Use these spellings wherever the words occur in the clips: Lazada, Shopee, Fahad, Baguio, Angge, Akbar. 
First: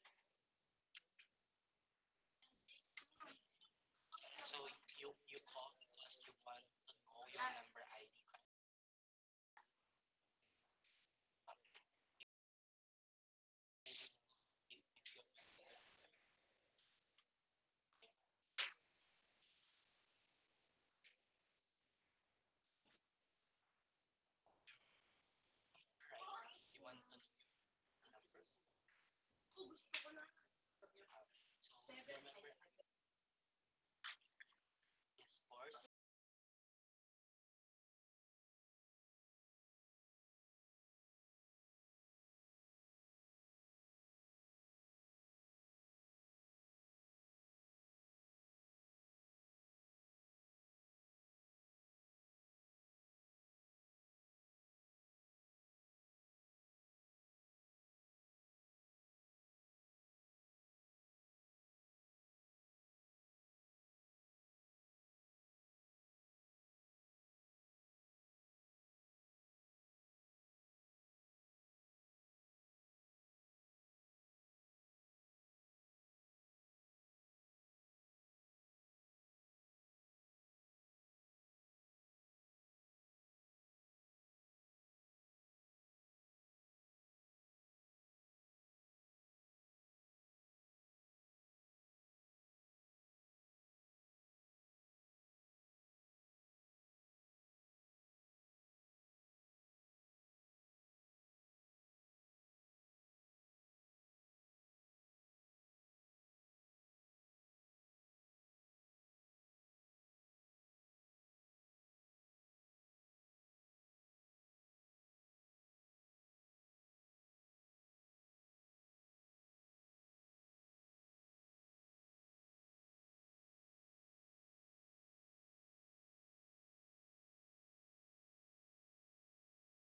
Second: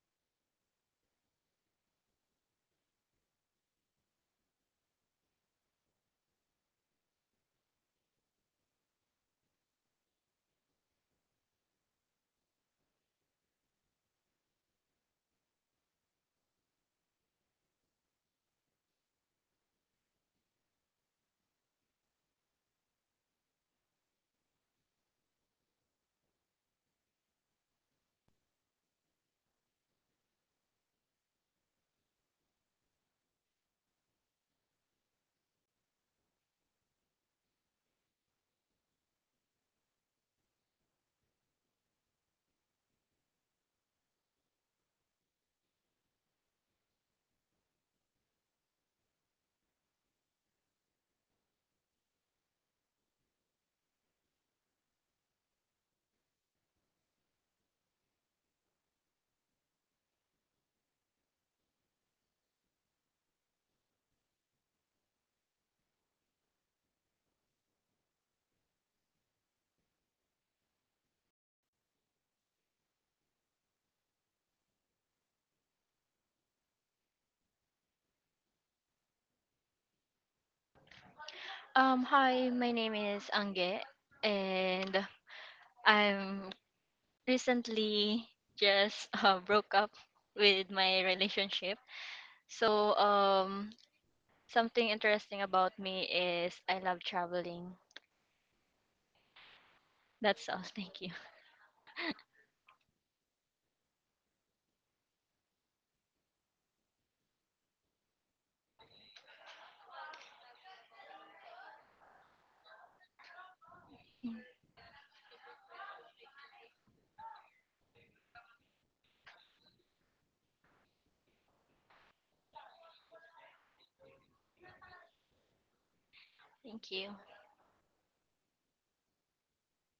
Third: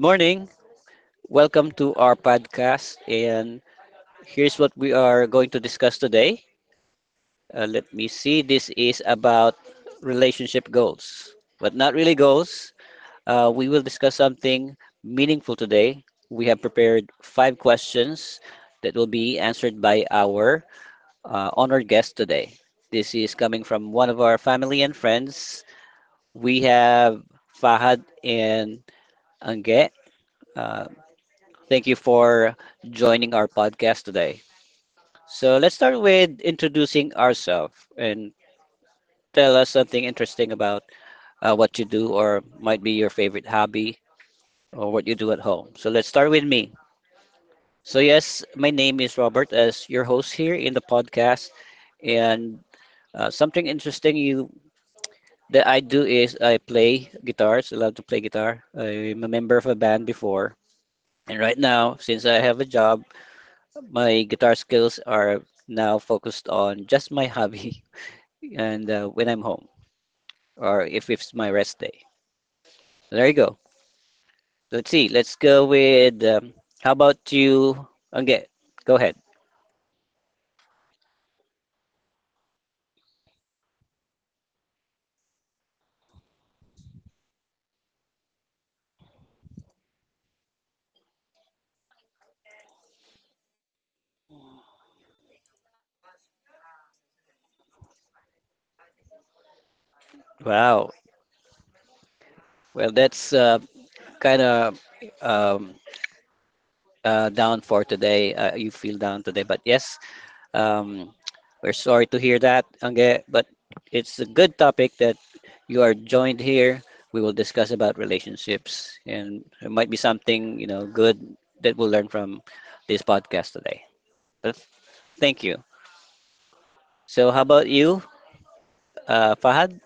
morning. Welcome to our podcast. And here's what we are going to discuss today. Let me see. This is about relationship goals, but not really goals. We will discuss something meaningful today. We have prepared five questions that will be answered by our honored guest today. This is coming from one of our family and friends. We have Fahad and Ange. Uh, Thank you for joining our podcast today. So let's start with introducing ourselves and tell us something interesting about what you do or might be your favorite hobby or what you do at home. So let's start with me. So yes, my name is Robert as your host here in the podcast and something interesting you that I do is I play guitars. I love to play guitar. I'm a member of a band before. And right now, since I have a job, my guitar skills are now focused on just my hobby and when I'm home or if it's my rest day. There you go. Let's see. Let's go with how about you? Okay, go ahead. Hi, my name is Ange, and I'm recently just broke up with my relationship. So, something interesting about me is I love traveling. That's all. Thank Wow. you. Well, that's kind of um, down for today. You feel down today, but yes, Um, we're sorry to hear that, Angge, but it's Mm, a good topic that you are joined here. We will discuss about relationships, and it might be something you know good that we'll learn from this podcast today. But thank you. Thank you. So, how about you, Fahad?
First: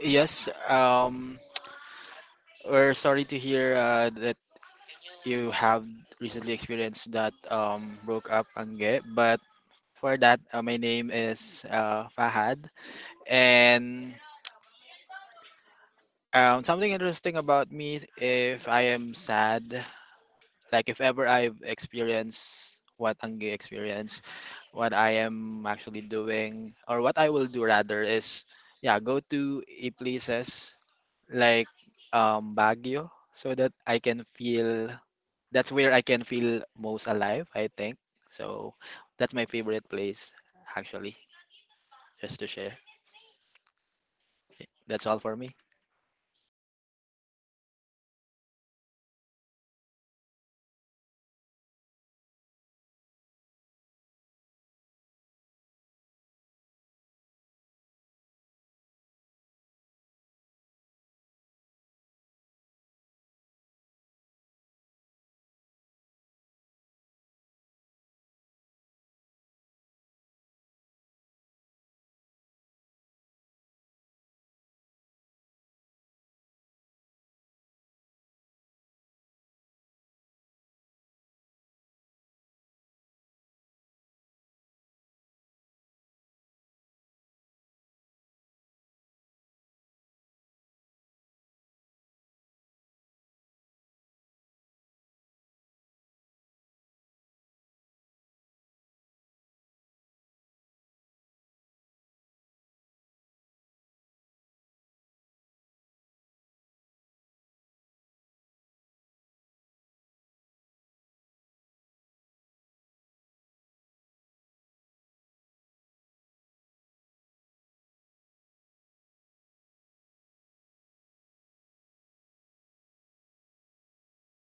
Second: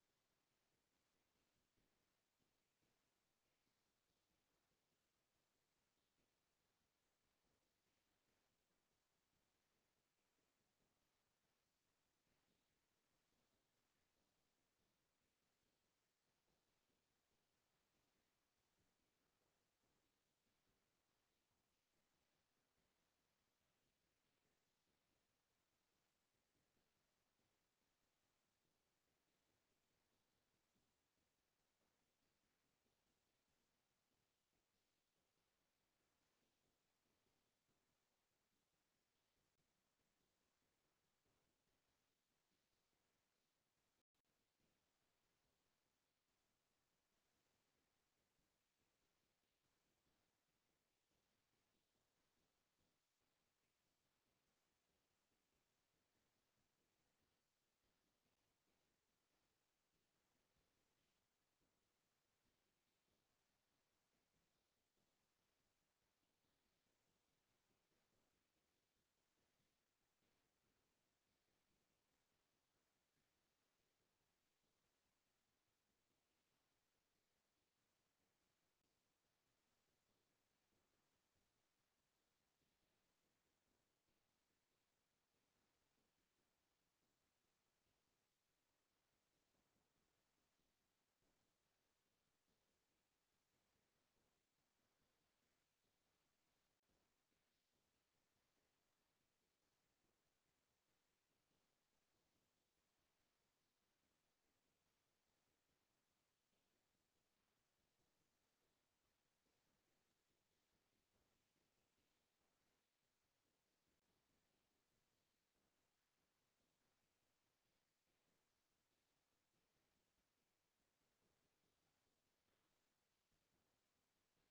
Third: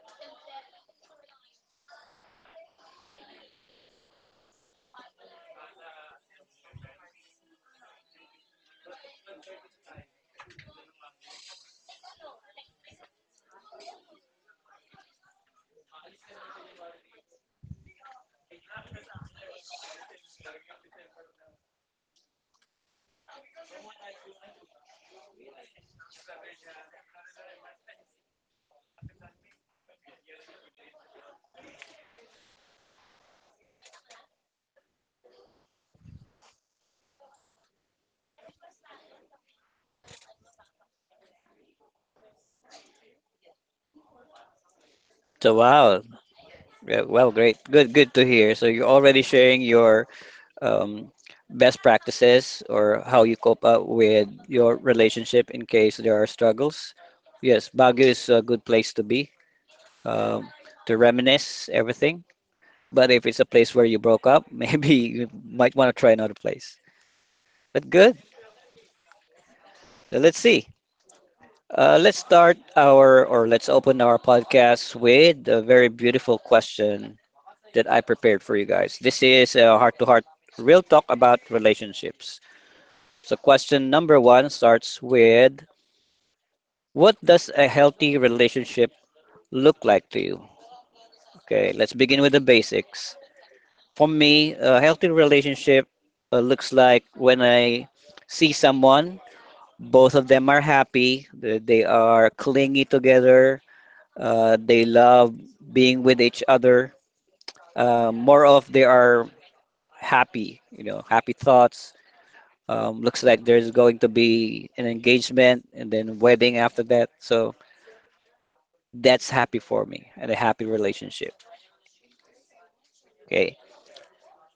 Yes, um, we're sorry to hear that you have recently experienced that broke up, Angge. But for that, my name is Fahad, and something interesting about me if I am sad. Like if ever I've experienced what Angge experienced, what I am actually doing or what I will do rather is yeah, go to a places like Baguio so that I can feel that's where I can feel most alive, I think. So that's my favorite place actually, just to share. That's all for me. So, wow, yeah, well, great, good, good to hear. So, you're already sharing your um, best practices or how you cope up with your relationship in case there are struggles. Yes, Baguio is a good place to be, um, to reminisce everything. But if it's a place where you broke up, maybe you might want to try another place. But good. Let's see. Let's start our, or let's open our podcast with a very beautiful question that I prepared for you guys. This is a heart to heart real talk about relationships. So, question number one starts with: what does a healthy relationship look like to you? Okay, let's begin with the basics. For me, a healthy relationship looks like when I see someone, both of them are happy, they are clingy together, they love being with each other. More of they are happy, you know, happy thoughts. Looks like there's going to be an engagement and then wedding after that. So that's happy for me and a happy relationship. Okay,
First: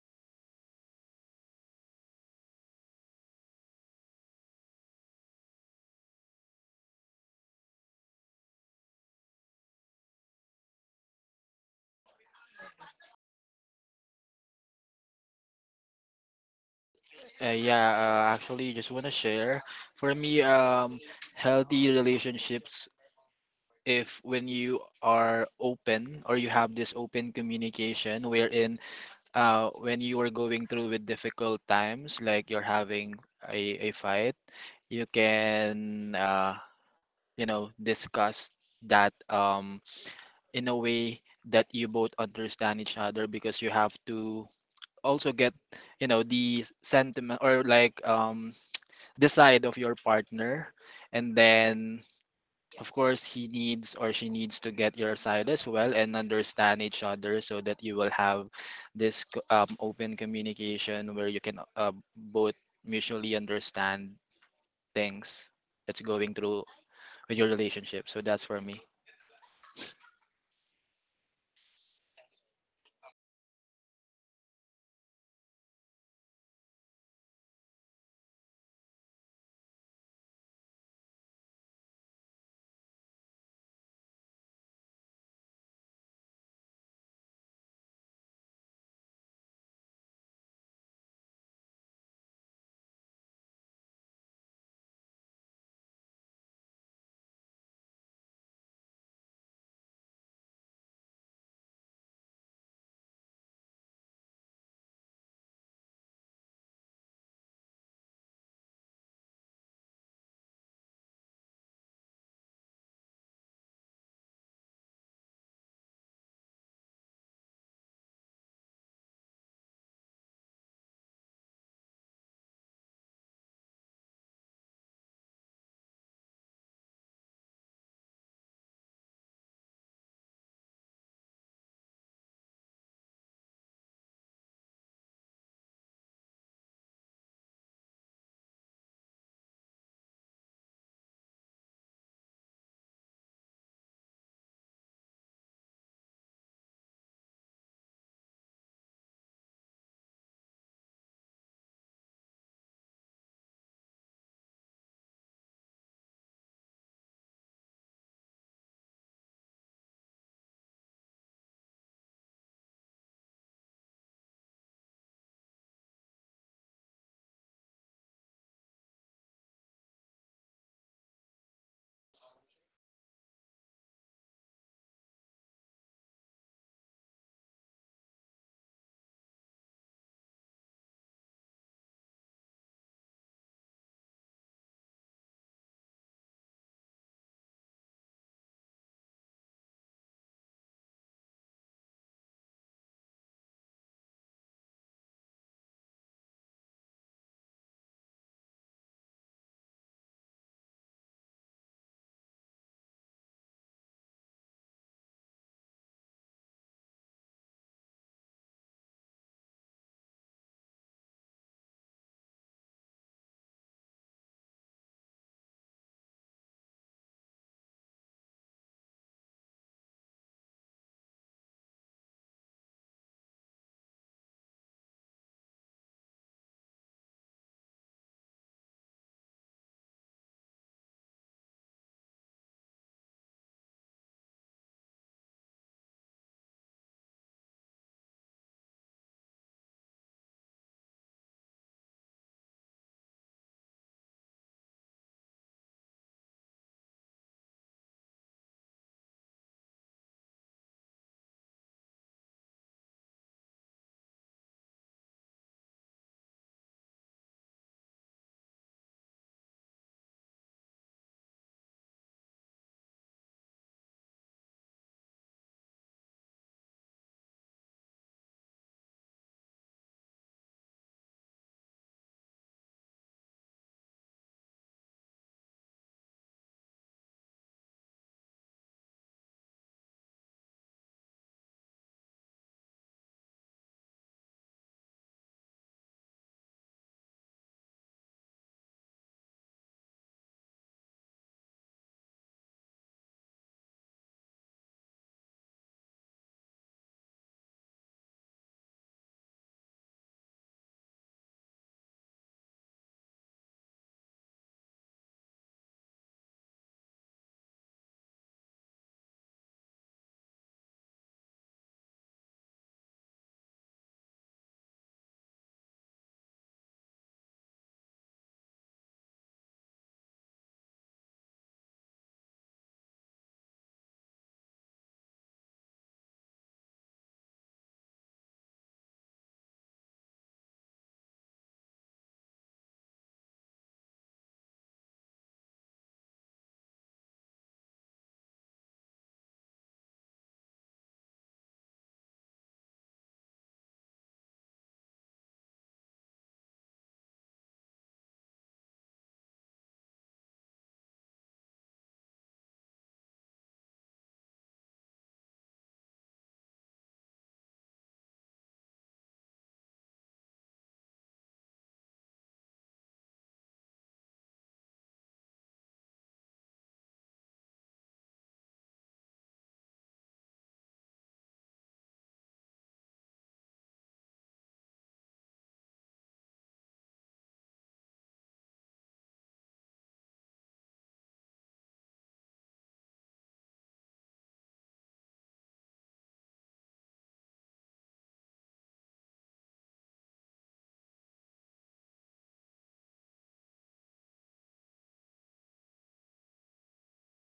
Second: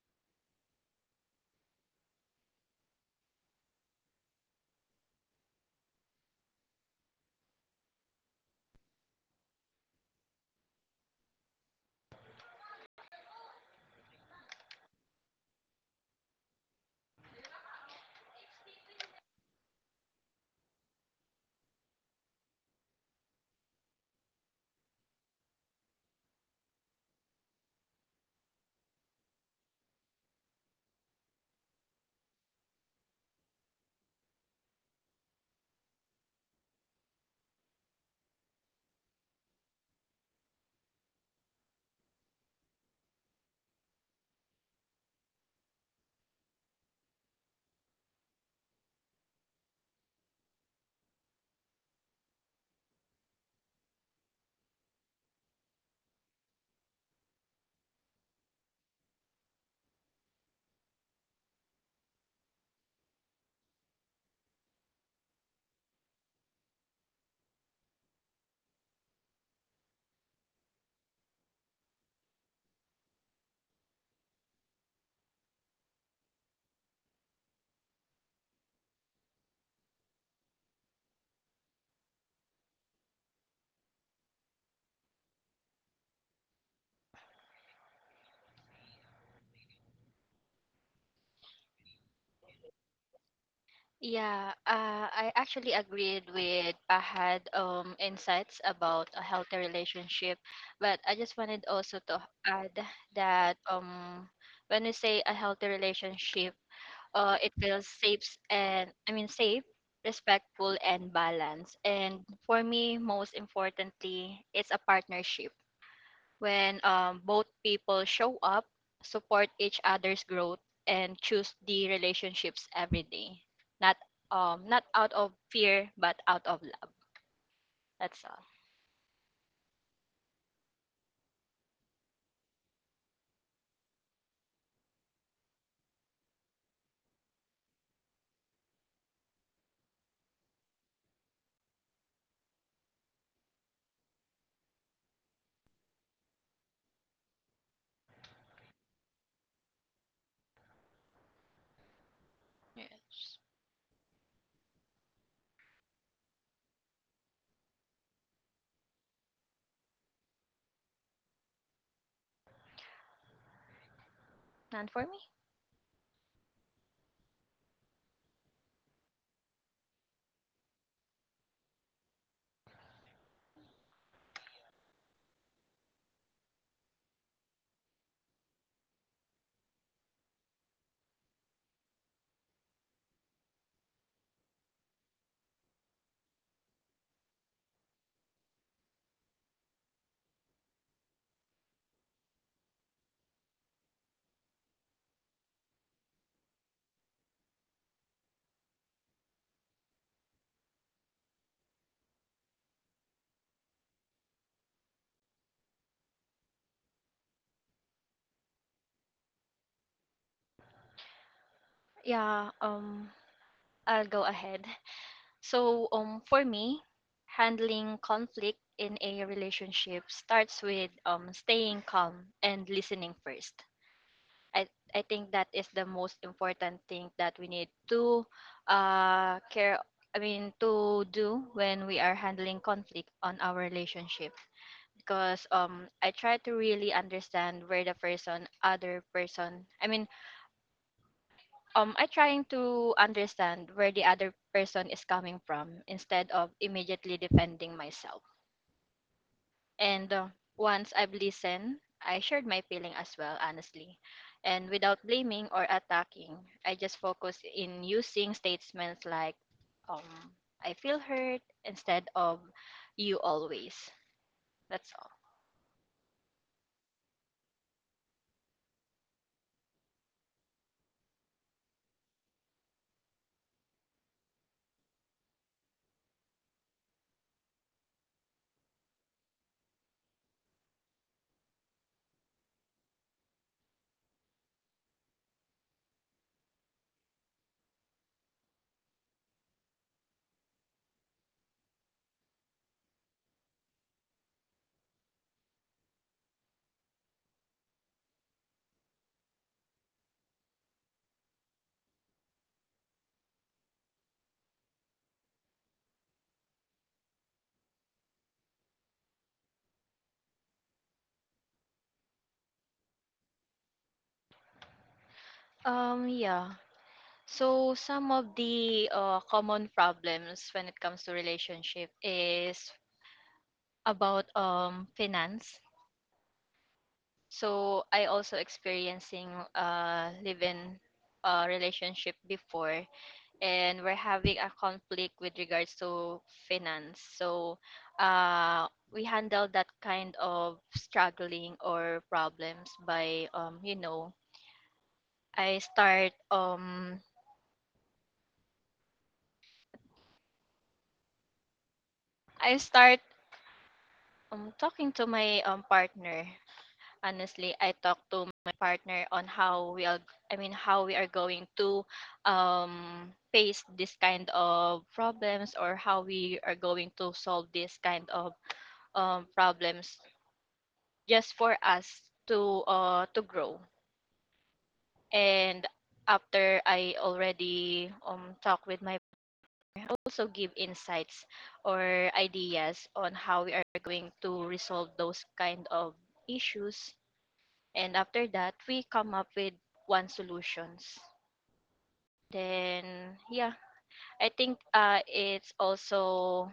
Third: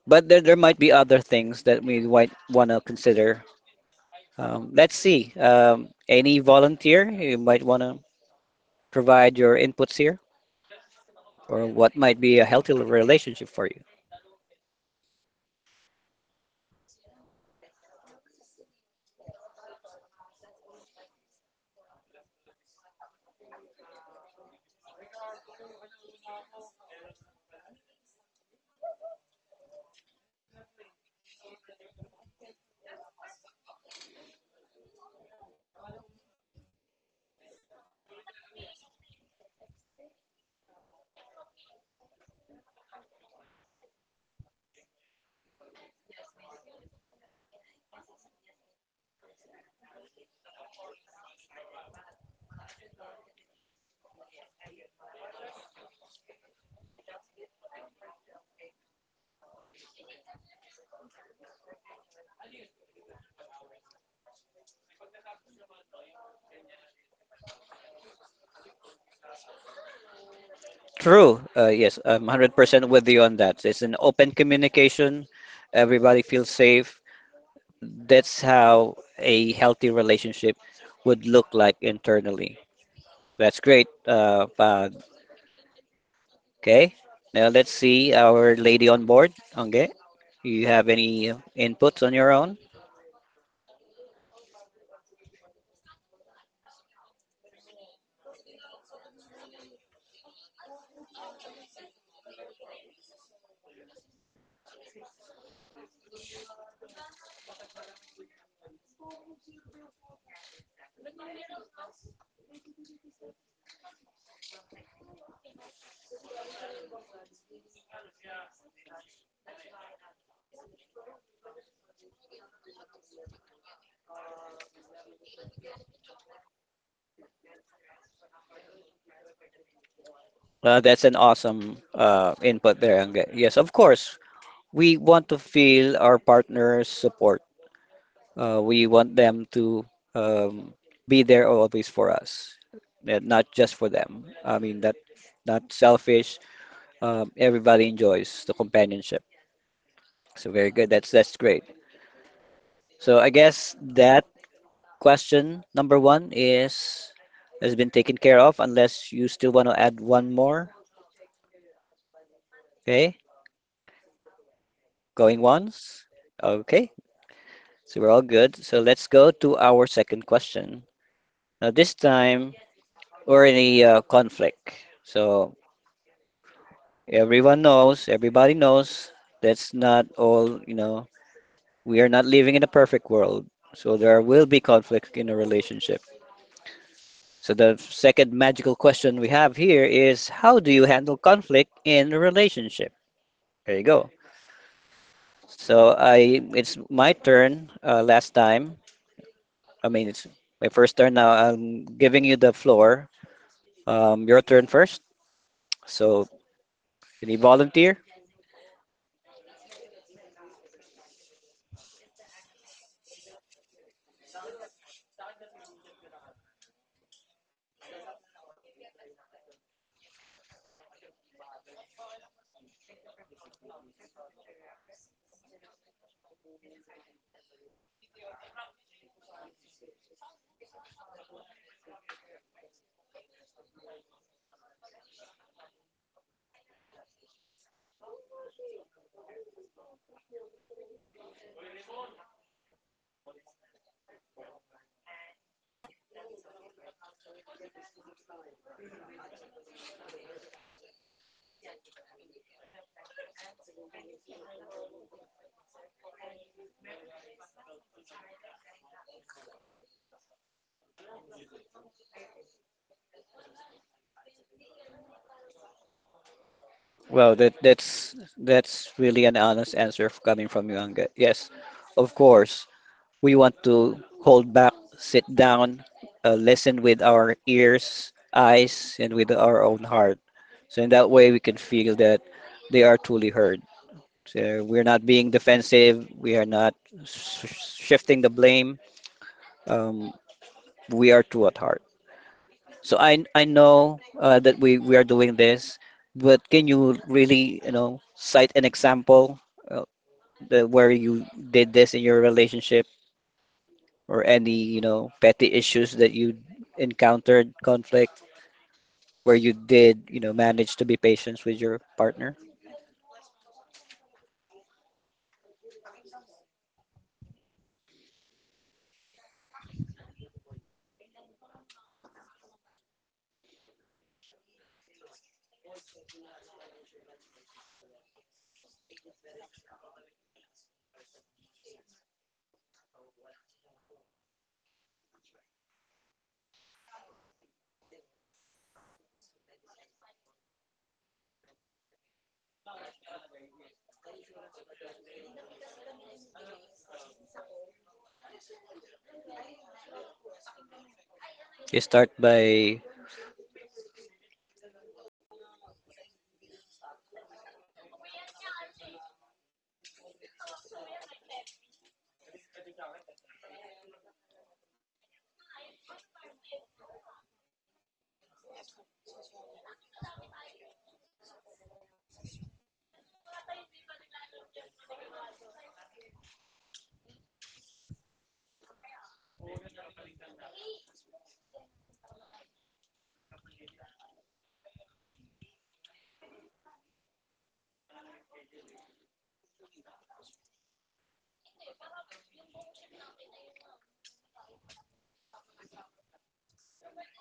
but there might be other things that we might want to consider. Let's see, any volunteer you might want to provide your inputs here or what might be a healthy relationship for you? Yeah, Actually just want to share for me healthy relationships if when you are open or you have this open communication wherein when you are going through with difficult times like you're having a fight. You can discuss that in a way that you both understand each other because you have to also get you know the sentiment or like the side of your partner, and then of course he needs or she needs to get your side as well and understand each other so that you will have this open communication where you can both mutually understand things that's going through with your relationship. So that's for me. True, yes, I'm 100% with you on that. It's an open communication, everybody feels safe. That's how a healthy relationship would look like internally. That's great. Pa. Okay. Now let's see our lady on board. Okay. You have any inputs on your own? Yeah, I actually agreed with Pahad insights about a healthy relationship, but I just wanted also to add that when we say a healthy relationship it feels safe, and I mean safe, respectful and balanced. And for me, most importantly, it's a partnership when both people show up, support each other's growth, and choose the relationships every day. Not not out of fear, but out of love. That's all. That's an awesome input there. Okay. Yes, of course. We want to feel our partner's support. We want them to um, be there always for us, and not just for them. I mean, that not selfish. Everybody enjoys the companionship. So very good. That's great. So I Yes. guess that question number one is has been taken care of unless you still want to add one more. Okay, None for me. going once. Okay, so we're all good. So let's go to our second question. Now this time we're in a conflict. So everyone knows, everybody knows that's not all, you know, we are not living in a perfect world. So there will be conflict in a relationship. So the second magical question we have here is: how do you handle conflict in a relationship? There you go. So I it's my turn last time. I mean, it's my first turn now. I'm giving you the floor. Your turn first. So can you volunteer? Yeah. I'll go ahead. So, for me, handling conflict in a relationship starts with staying calm and listening first. I, I think that is the most important thing that we need to care. I mean, to do when we are handling conflict on our relationship. Because I try to really understand where other person, I mean, I trying to understand where the other person is coming from instead of immediately defending myself. And once I've listened, I shared my feeling as well, honestly. And without blaming or attacking, I just focus in using statements like um I feel hurt instead of you always. That's all. Well, that's really an honest answer coming from you, Angga. Yes, of course, we want to hold back, sit down, listen with our ears, eyes, and with our own heart. So in that way, we can feel that they are truly heard. So we're not being defensive. We are not shifting the blame. Um, we are true at heart. So I know that we are doing this, but can you really you know cite an example uh, that where you did this in your relationship? Or any, you know, petty issues that you encountered, conflict where you did, you know, manage to be patient with your partner? Yeah. So some of the common problems when it comes to relationship is about finance. So I also experiencing live-in relationship before, and we're having a conflict with regards to finance. So uh, we handle that kind of struggling or problems by you know I start. You start I by start um talking to my partner. Honestly, I talk to my partner on how we are, I mean, how we are going to face this kind of problems, or how we are going to solve this kind of problems just for us to grow, and after I already talk with my, also give insights or ideas on how we are going to resolve those kind of issues. And after that, we come up with one solutions. Then yeah, I think it's also,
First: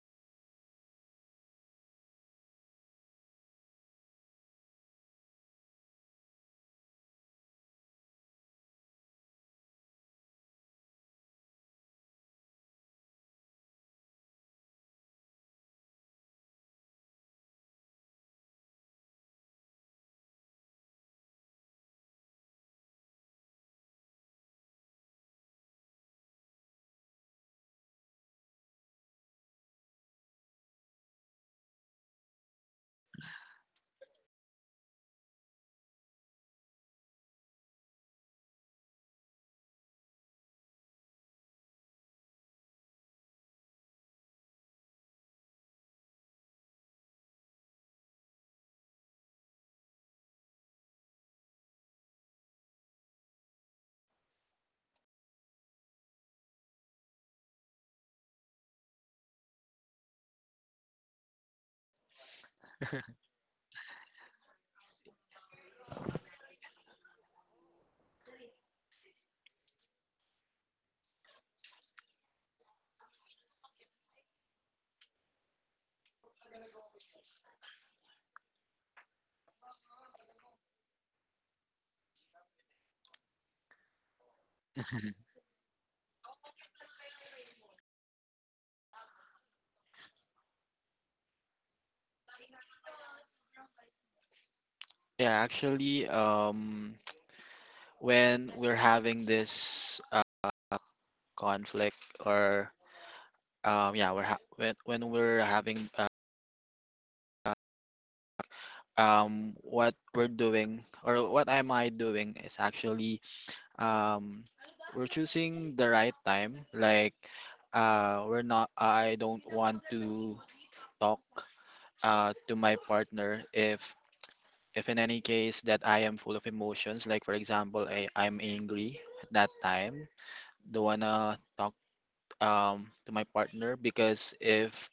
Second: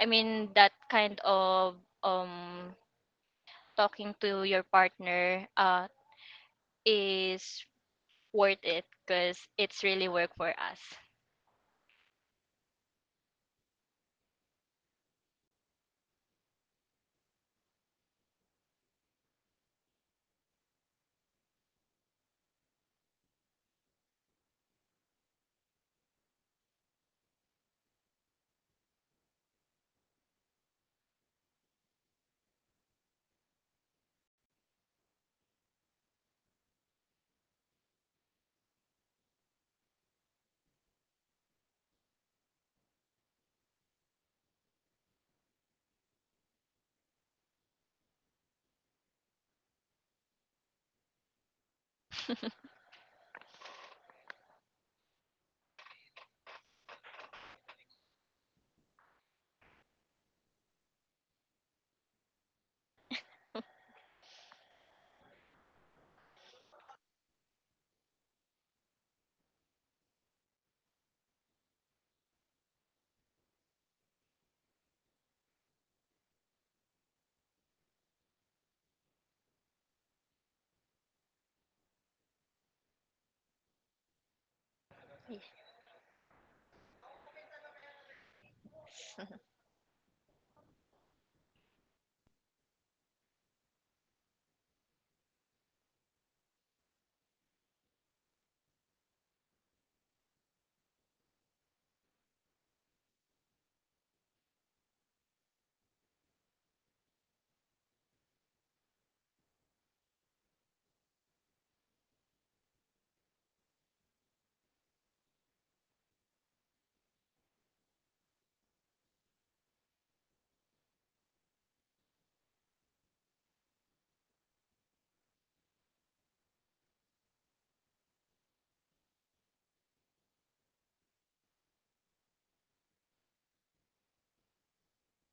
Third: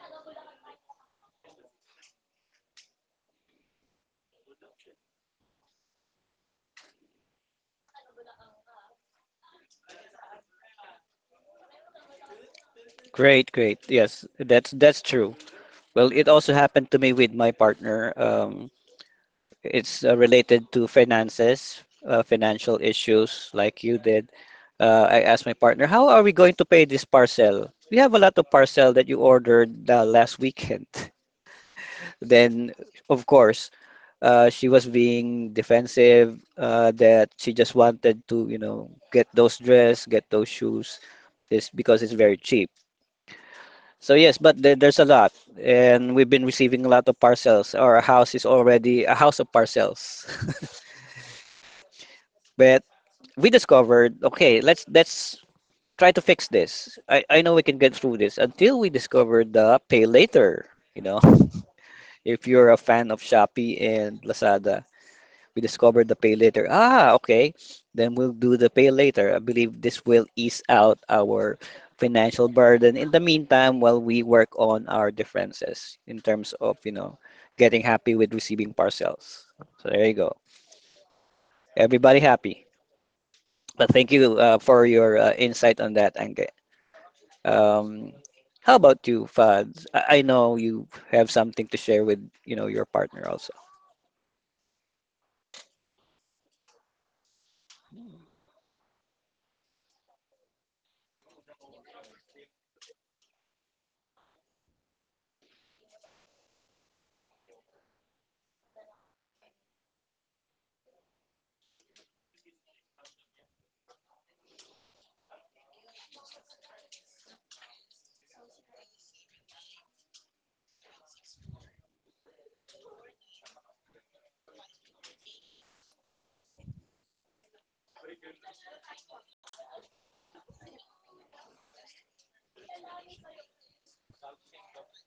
I mean, that kind of um talking to your partner is worth it because it's really work for us. great, great. Yes, that's true. Well, it also happened to me with my partner. It's related to finances, financial issues, like you did. I asked my partner, "How are we going to pay this parcel? We have a lot of parcel that you ordered last weekend." Then, of course, she was being defensive, that she just wanted to, you know, get those dress, get those shoes, this because it's very cheap. So yes, but there's a lot, and we've been receiving a lot of parcels. Our house is already a house of parcels. But we discovered, okay, let's try to fix this. I know we can get through this until we discovered the pay later. You know, if you're a fan of Shopee and Lazada, we discovered the pay later. Ah, okay. Then we'll do the pay later. I believe this will ease out our financial burden in the meantime while we work on our differences in terms of, you know, getting happy with receiving parcels. So there you go. Everybody happy. But thank you for your Yes. Insight on that, Ange. Um, how about you, Fads? I know you have something to share with, you know, your partner also. yeah actually when we're having this conflict or when we're having what we're doing or what am I doing is actually um we're choosing the right time. Like we're not, I don't want to talk to my partner if in any case that I am full of emotions, like for example I'm angry at that time. Don't wanna talk to my partner, because if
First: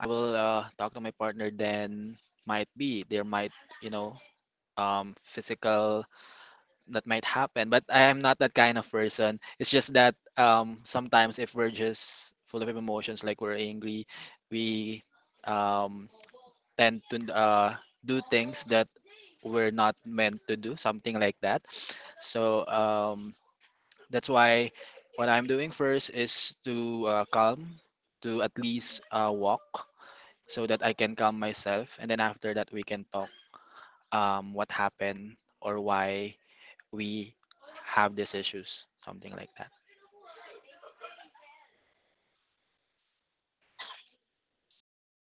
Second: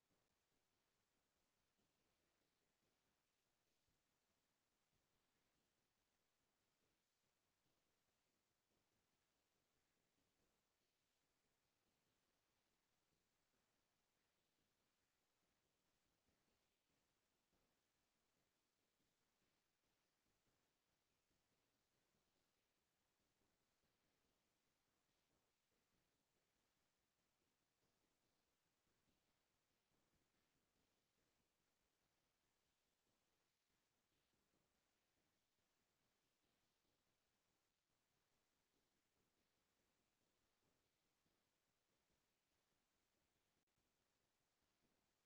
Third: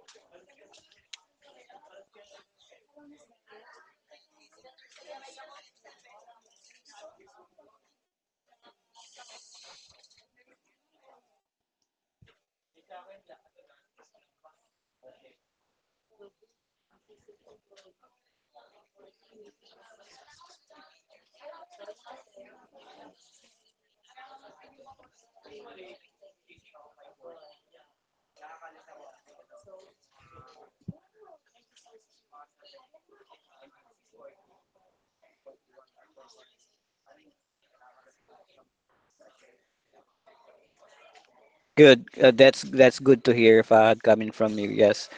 I will talk to my partner, then might be there might you know physical that might happen. But I am not that kind of person. It's just that sometimes if we're just full of emotions like we're angry, we um tend to do things that we're not meant to do, something like that. So that's why what I'm doing first is to calm, to at least walk so that I can calm myself, and then after that we can talk what happened or why we have these issues, something like that. Good. That's good to hear, Fahad, coming from you. Yes.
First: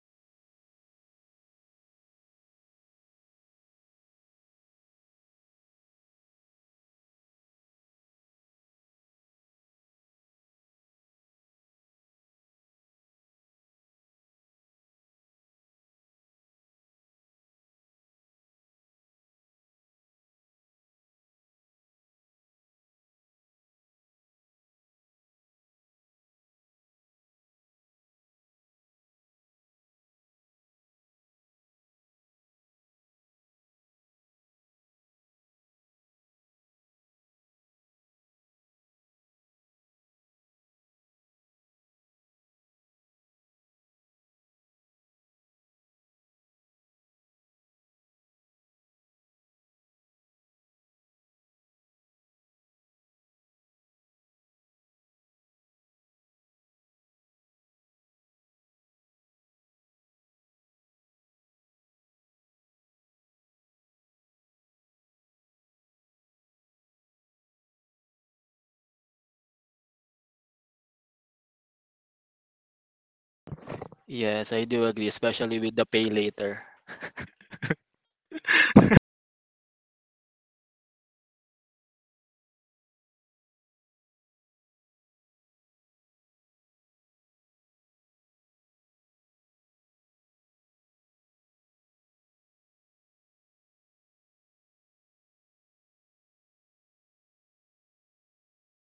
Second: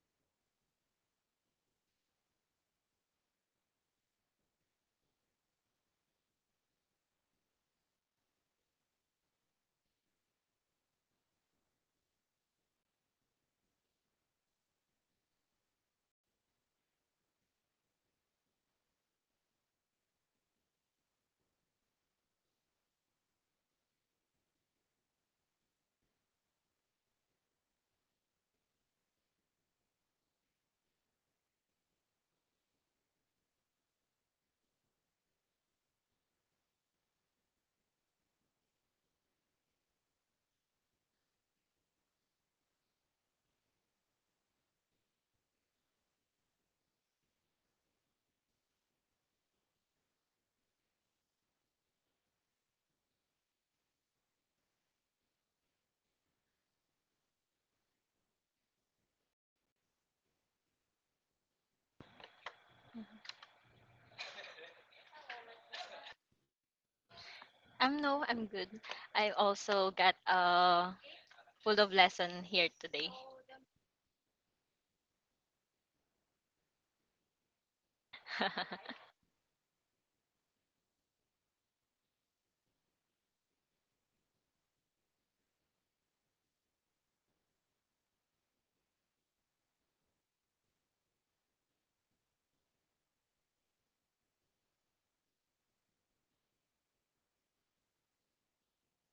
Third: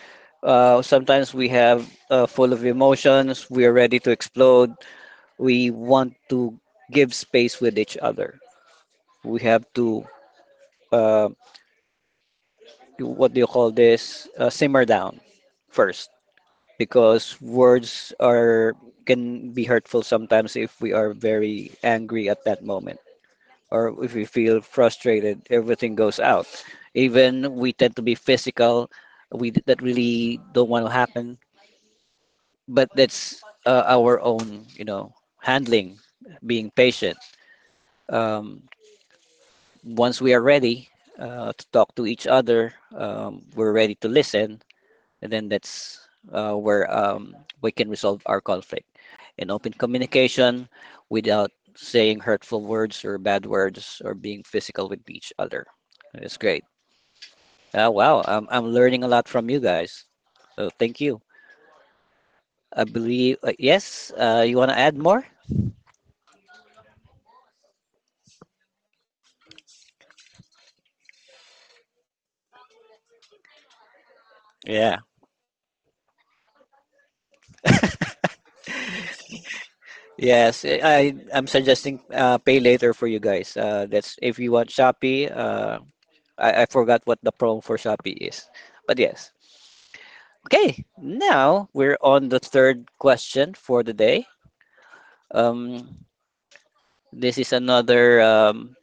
Sometimes we have full of emotions. We are ready to explode. We want to give space with each other. We have to uh, what do you call this? Simmer down first, because words are can be hurtful sometimes if we are very angry at that moment or if we feel frustrated. Everything goes out. Even we tend to be physical. We that really don't want to happen, but that's our own you know handling, being patient. Um, once we are ready to talk to each other, we're ready to listen, and then that's where we can resolve our conflict in open communication without saying hurtful words or bad words or being physical with each other. It's great. Wow, I'm learning a lot from you guys, so thank you. I believe Yes, you want to add more? I'm no, I'm good. I also got a full of lesson here today. Yes, I do agree, Yeah. especially with the pay later. Yes, I'm suggesting pay later for you guys. That's if you want Shopee. I forgot what the promo for Shopee is, but yes. Okay, now we're on the third question for the day. Um, this is another um,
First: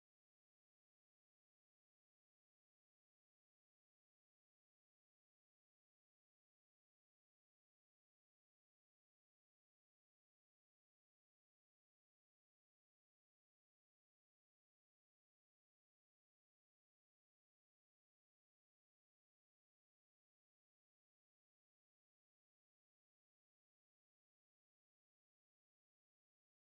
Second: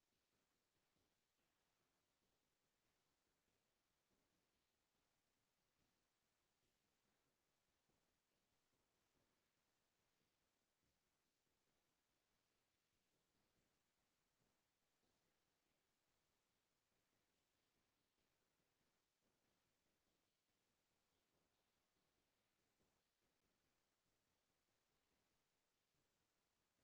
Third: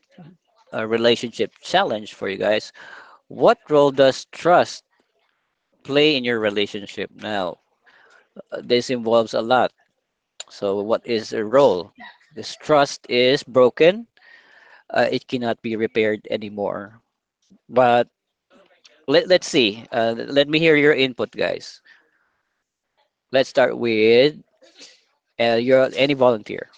uh relationship challenge for you guys. What role does trust play in your relationship now? This involves a lot. So, what is a role? This trust is broken. It cannot be repaired anymore. But let's see. Let me hear your input, guys. Let's start with your any volunteer.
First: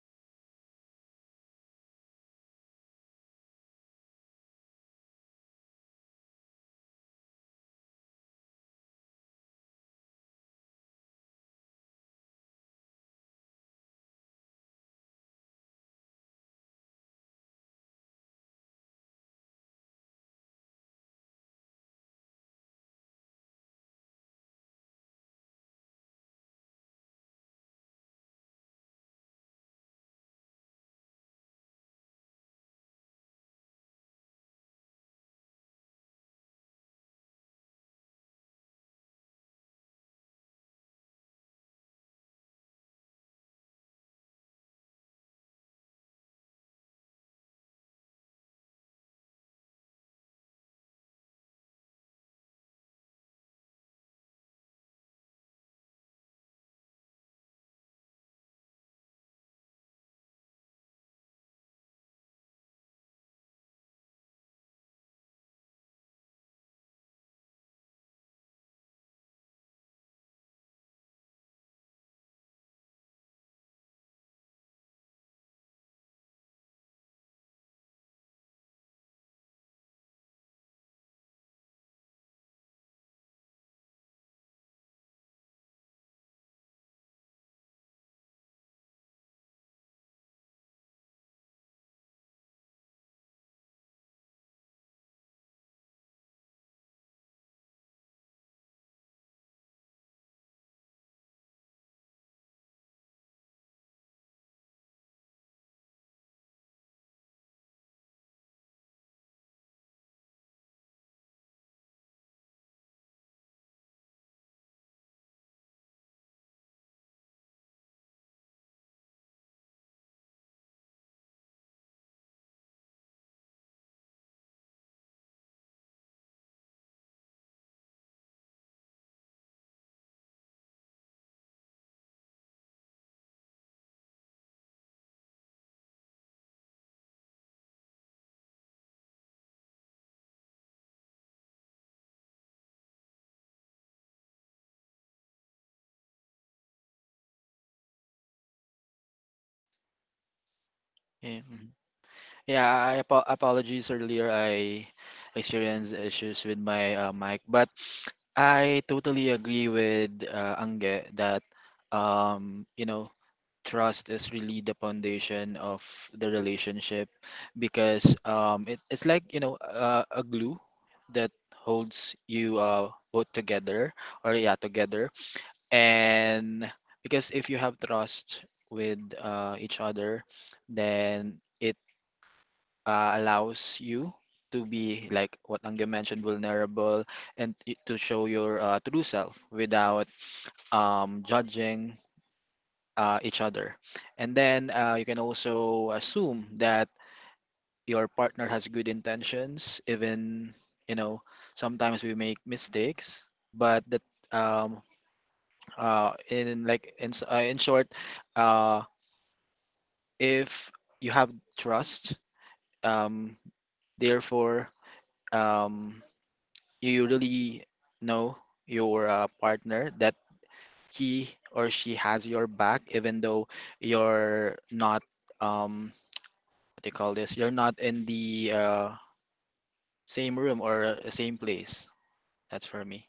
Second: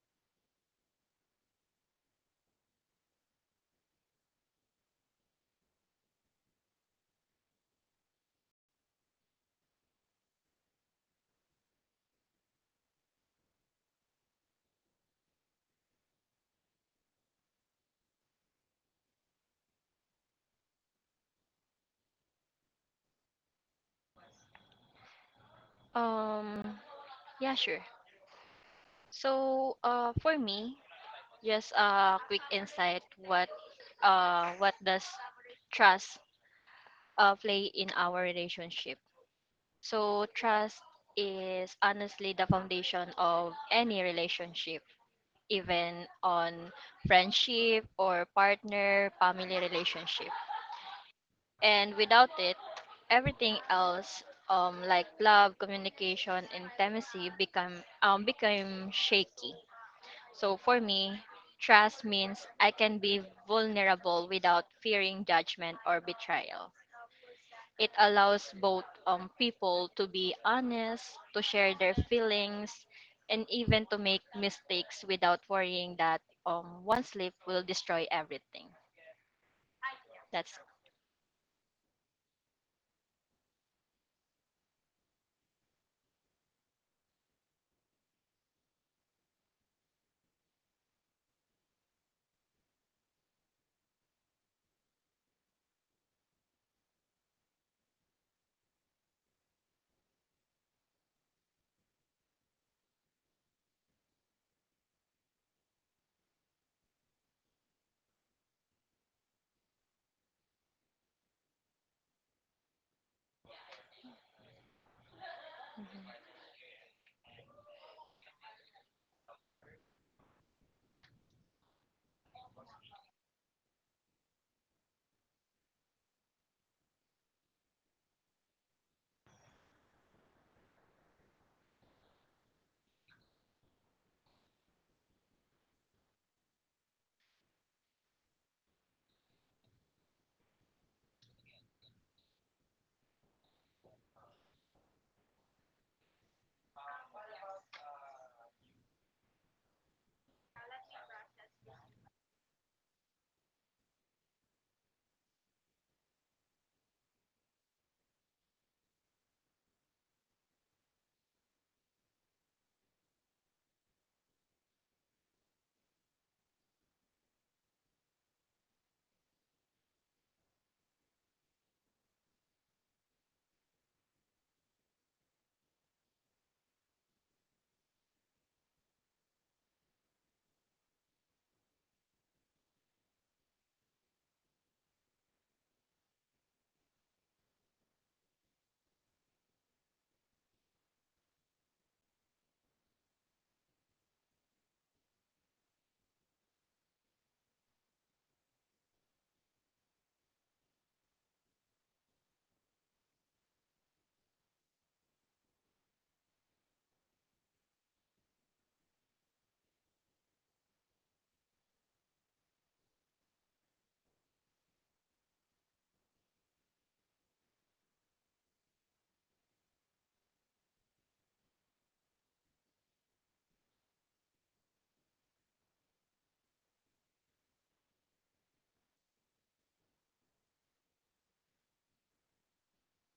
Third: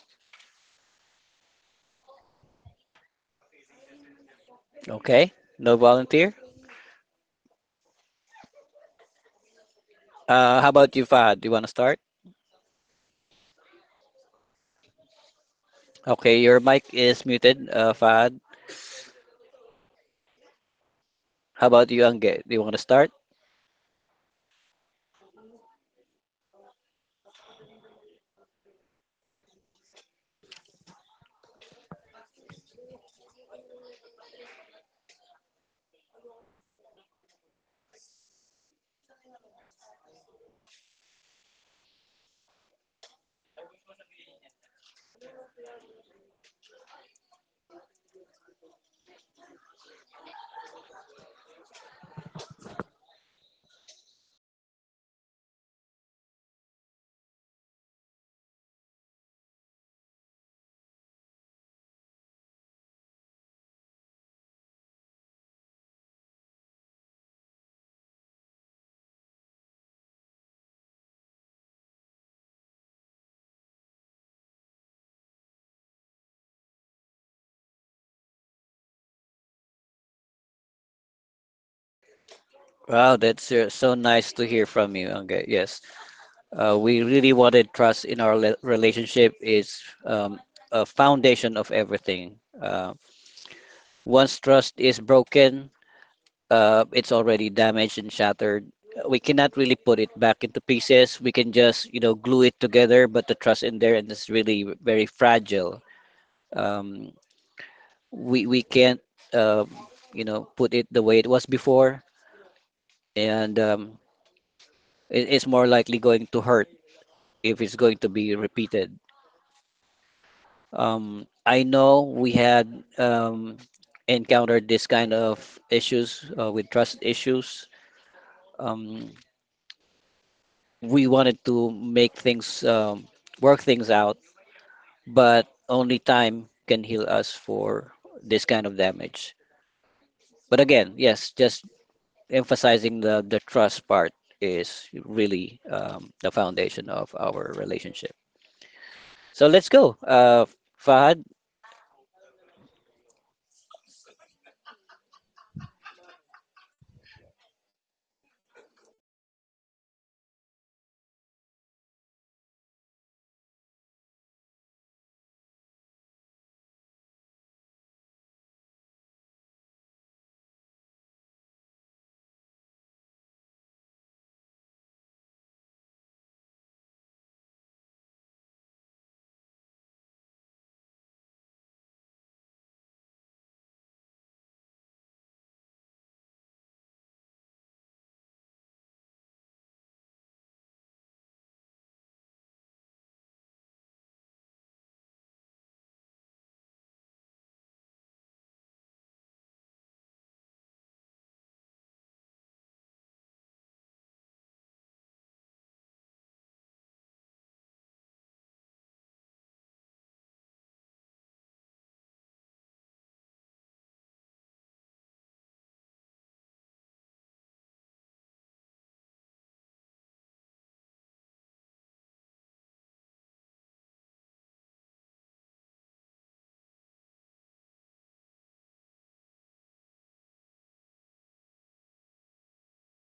Okay, no volunteer. How about you, Fahad? Do you want to start? Okay, your mic is muted, Fahad. How about you, Angge? Do you want to start? um yeah, sure. So for me, just a quick insight. What does trust play in our relationship? So trust is honestly the foundation of any relationship, even on friendship or partner, family relationship. And without it, everything else like love, communication, intimacy become become shaky. So for me, trust means I can be vulnerable without fearing judgment or betrayal. It allows both people to be honest, to share their feelings, and even to make mistakes without worrying that one slip will destroy everything. That's Wow, that's so nice to hear from you, Angge. Yes, we really wanted trust in our relationship is a foundation of everything. Once trust is broken, it's already damaged and shattered. We cannot really put it back into pieces. We can just, you know, glue it together, but the trust in there and it's really very fragile. Um, we can't, uh, you know, put it the way it was before, and it's more likely going to hurt if it's going to be repeated. I know we had encountered this kind of issues with trust issues. Um, we wanted to make things work things out, but only time can heal us for this kind of damage. But again, yes, just emphasizing the trust part is really the foundation of our relationship. So let's go, Fahad. Yeah, mhm. Yeah, I apologies earlier. I experienced issues with my mic, but I totally agree with Angge that you know, trust is really the foundation of the relationship, because it's like, you know, a glue that holds you both together, or yeah, together. And because if you have trust with each other, then it allows you to be, like what Angge mentioned, vulnerable, and to show your true self without judging each other. And then you can also assume that your partner has good intentions, even you know sometimes we make mistakes. But that um, in like in, s- In short, uh, if you have trust, um, therefore, um, you really know your partner, that he or she has your back, even though you're not, um, what do you call this? You're not in the same room or same place. That's for me.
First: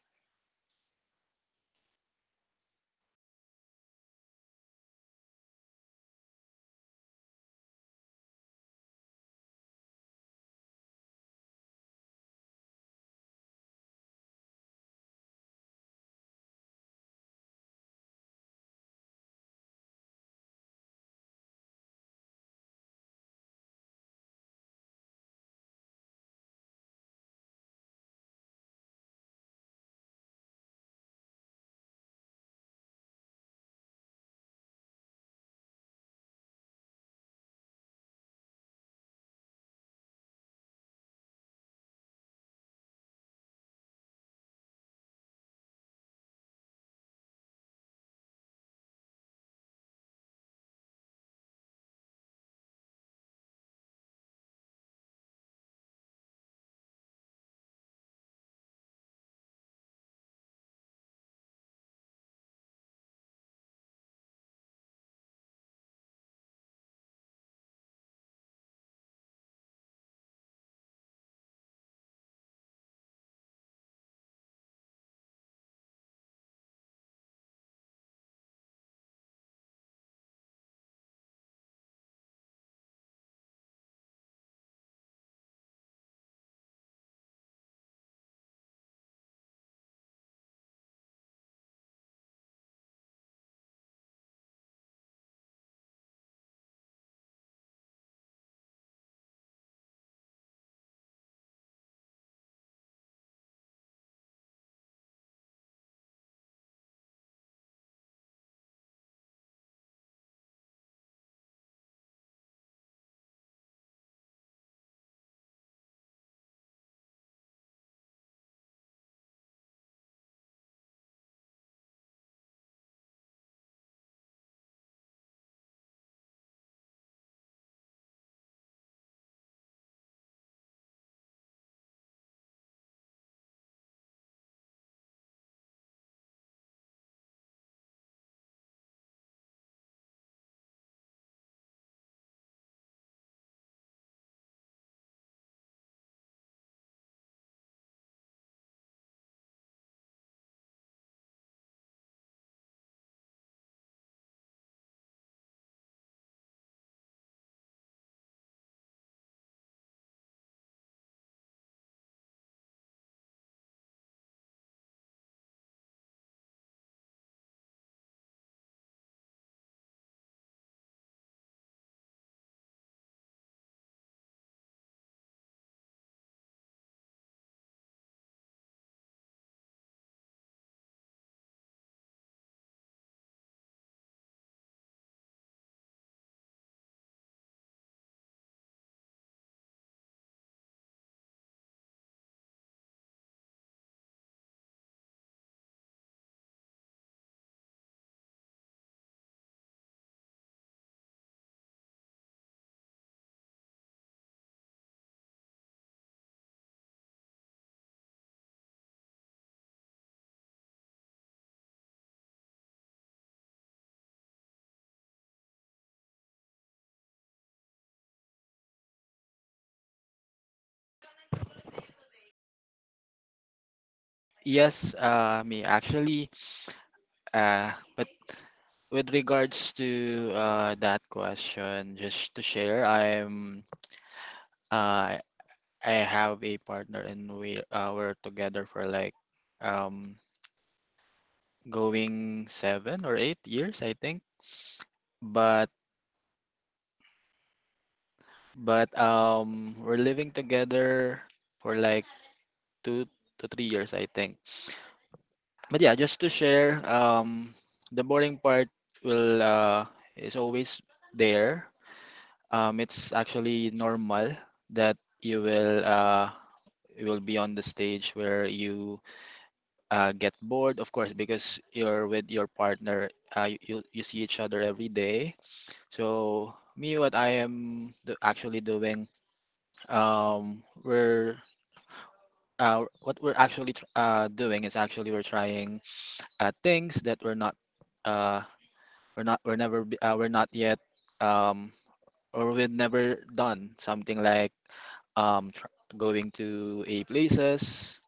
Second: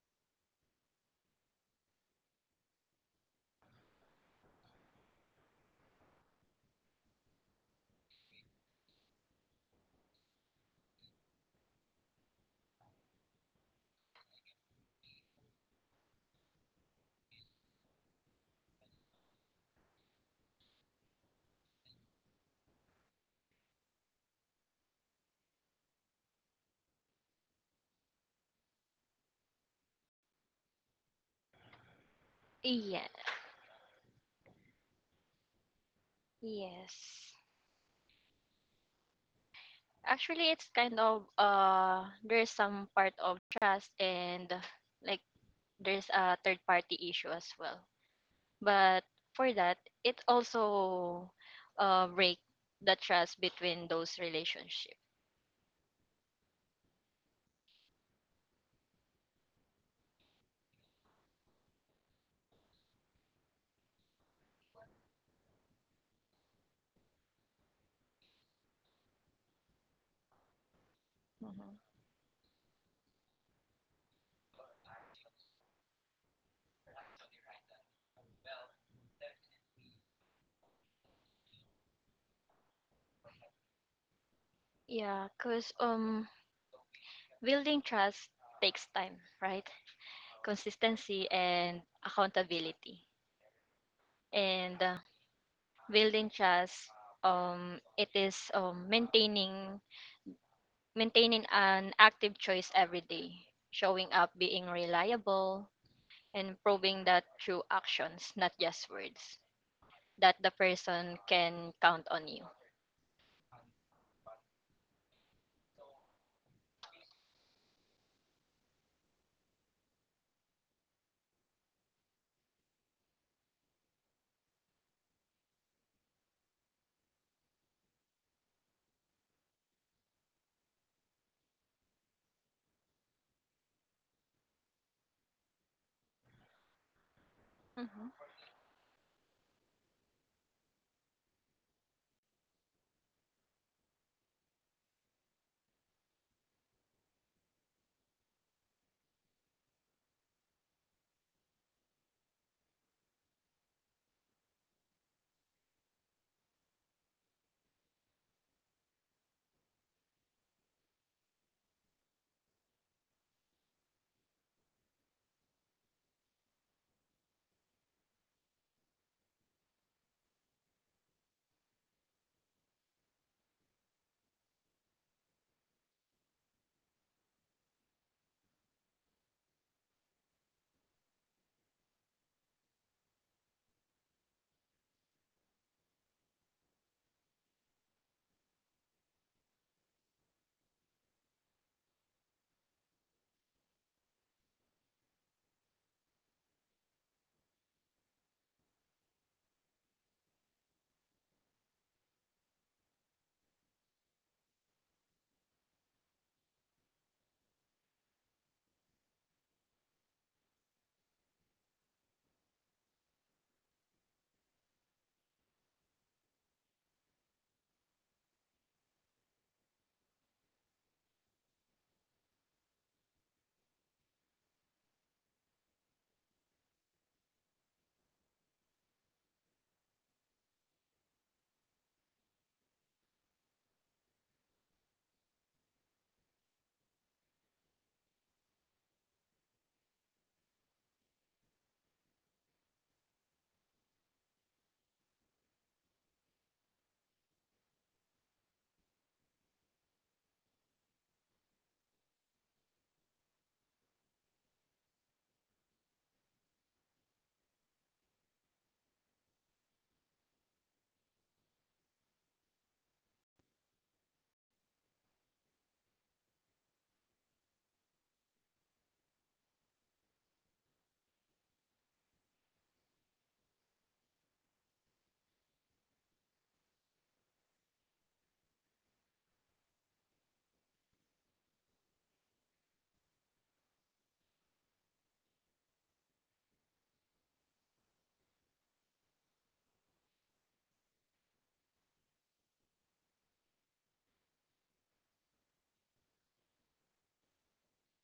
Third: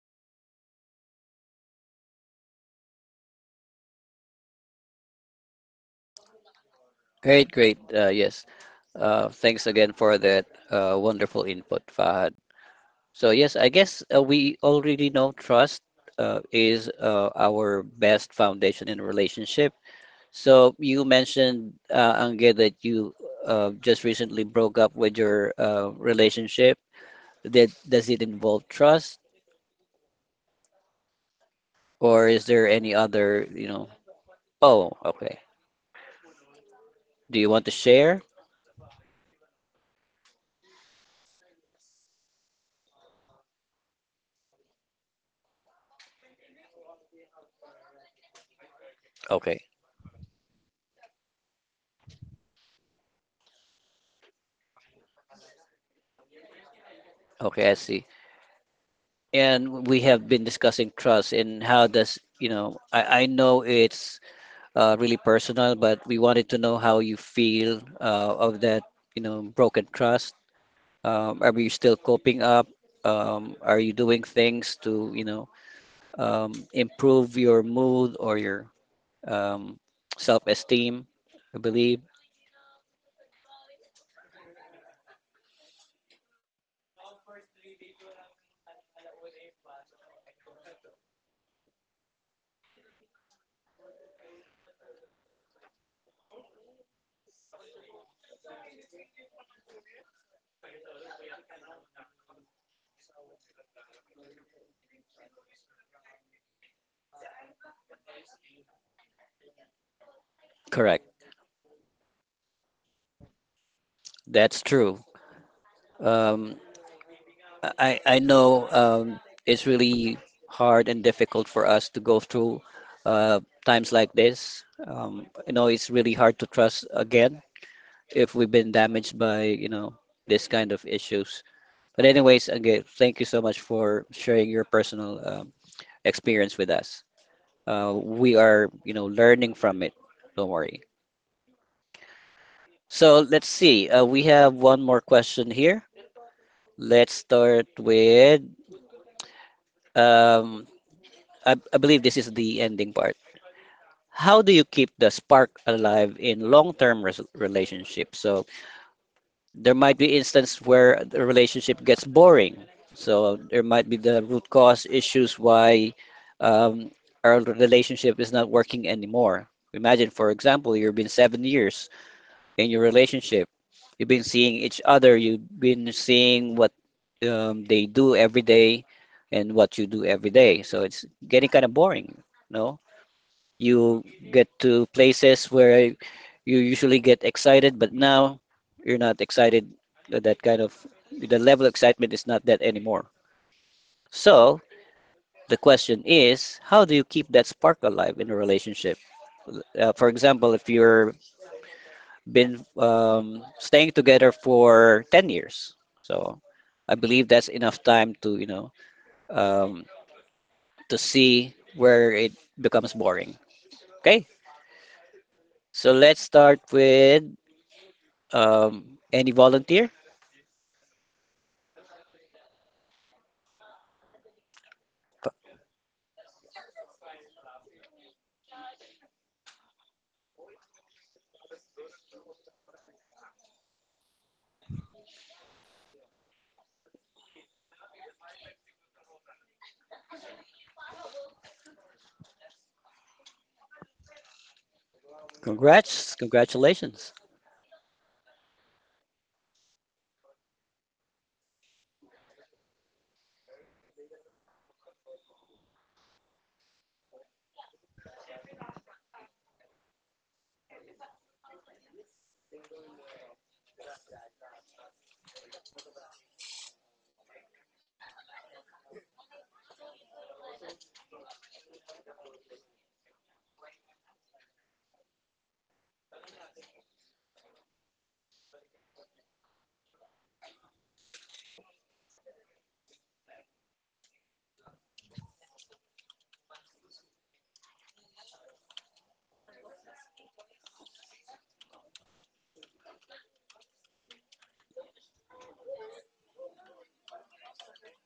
Great, great, yes, thanks again for that wonderful input, Fahad. So yes, I guess we already know trust is our best foundation in a relationship. So you mentioned, Angge, that you just recently broke up with your relationship. Did, does it involve trust, or is there any yeah, other, you know? Oh, okay. yes. Do you want to share? Actually, it's kind of there's some part of trust, and like there's a third party issue as well. But for Okay, that, it also break the trust between those relationship. okay, I see. And we have been discussing trust and how does, you know, I know it's really personal, but we wanted to know how you feel of that, you know, broken trust. Are you Mhm. still coping up? Are you doing things to, you know, improve your mood or your um, self-esteem? I believe. Yeah, because building trust takes time, right? Consistency and accountability. And building trust, it is maintaining an active choice every day, showing up, being reliable, and proving that through actions, not just words, that the Correct. person can count on you. That's true. Um, I know it's really hard and difficult for us to go through uh, times like this. You know, it's really hard to trust again if we've been damaged by, you know, this kind of issues. But anyways, again, thank you so much for sharing your personal experience with us. Mhm. We are, you know, learning from it. Don't worry. So let's see. We have one more question here. Let's start with. Um, I believe this is the ending part. How do you keep the spark alive in long-term relationships? So there might be instance where the relationship gets boring. So there might be the root cause issues why um, our relationship is not working anymore. Imagine, for example, you've been 7 years in your relationship. You've been seeing each other. You've been seeing what they do every day and what you do every day. So it's getting kind of boring, no? You get to places where you usually get excited, but now you're not excited. That kind of, the level of excitement is not that anymore. So the question is, how do you keep that spark alive in a relationship? For example, if you're been staying together for 10 years, so I believe that's enough time to, you know, um, to see where it becomes boring. Okay, so let's start with. Any volunteer? Yes, me actually, but with regards to that question, just to share, uh, I have a partner and we were together for like um going 7 or 8 years, I think. But Congrats, congratulations. We're living together for like 2 to 3 years, I think. But yeah, just to share, the boring part will is always there. It's actually normal that you will uh you will be on the stage where you get bored, of course, because you're with your partner, you see each other every day. So me, what I am actually doing, we're what we're actually tr- doing is actually we're trying things that we're not, uh, we're not, we're never, be- we're not yet, um, or we've never done, something like um tr- going to a places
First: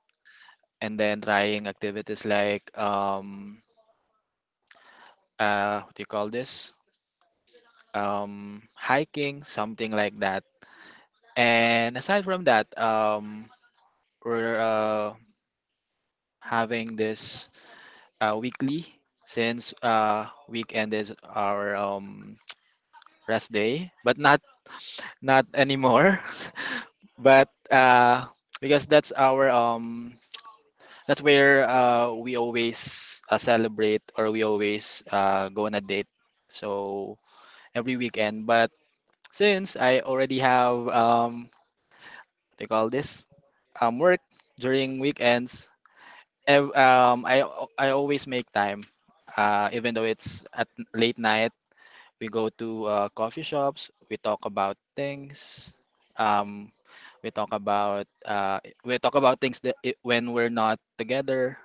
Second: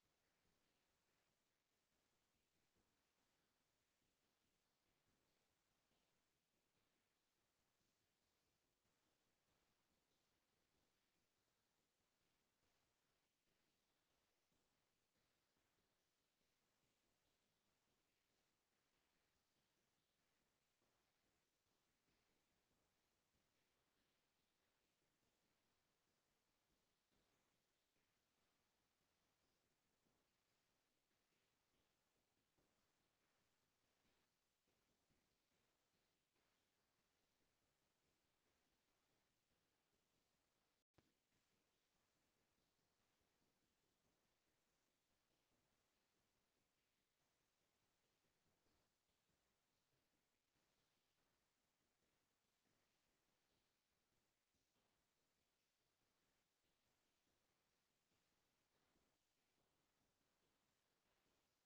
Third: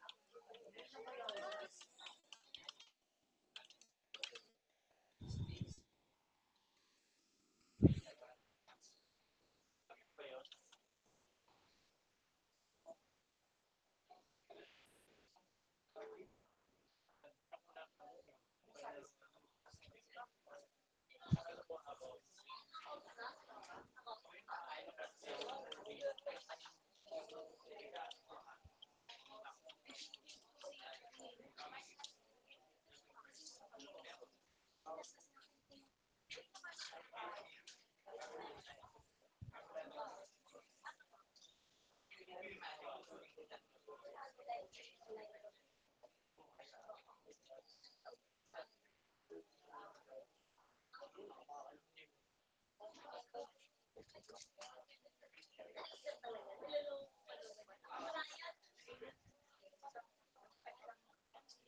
and then trying activities like what do you call this, hiking, something like that. And aside from that, we're having this weekly, since weekend is our rest day, but not, not anymore. But because that's our that's where we always celebrate or we always go on a date, so every weekend. But since I already have they call this work during weekends. I always make time, even though it's at late night. We go to coffee shops. We talk about things. Um, we talk about things that I when we're not together,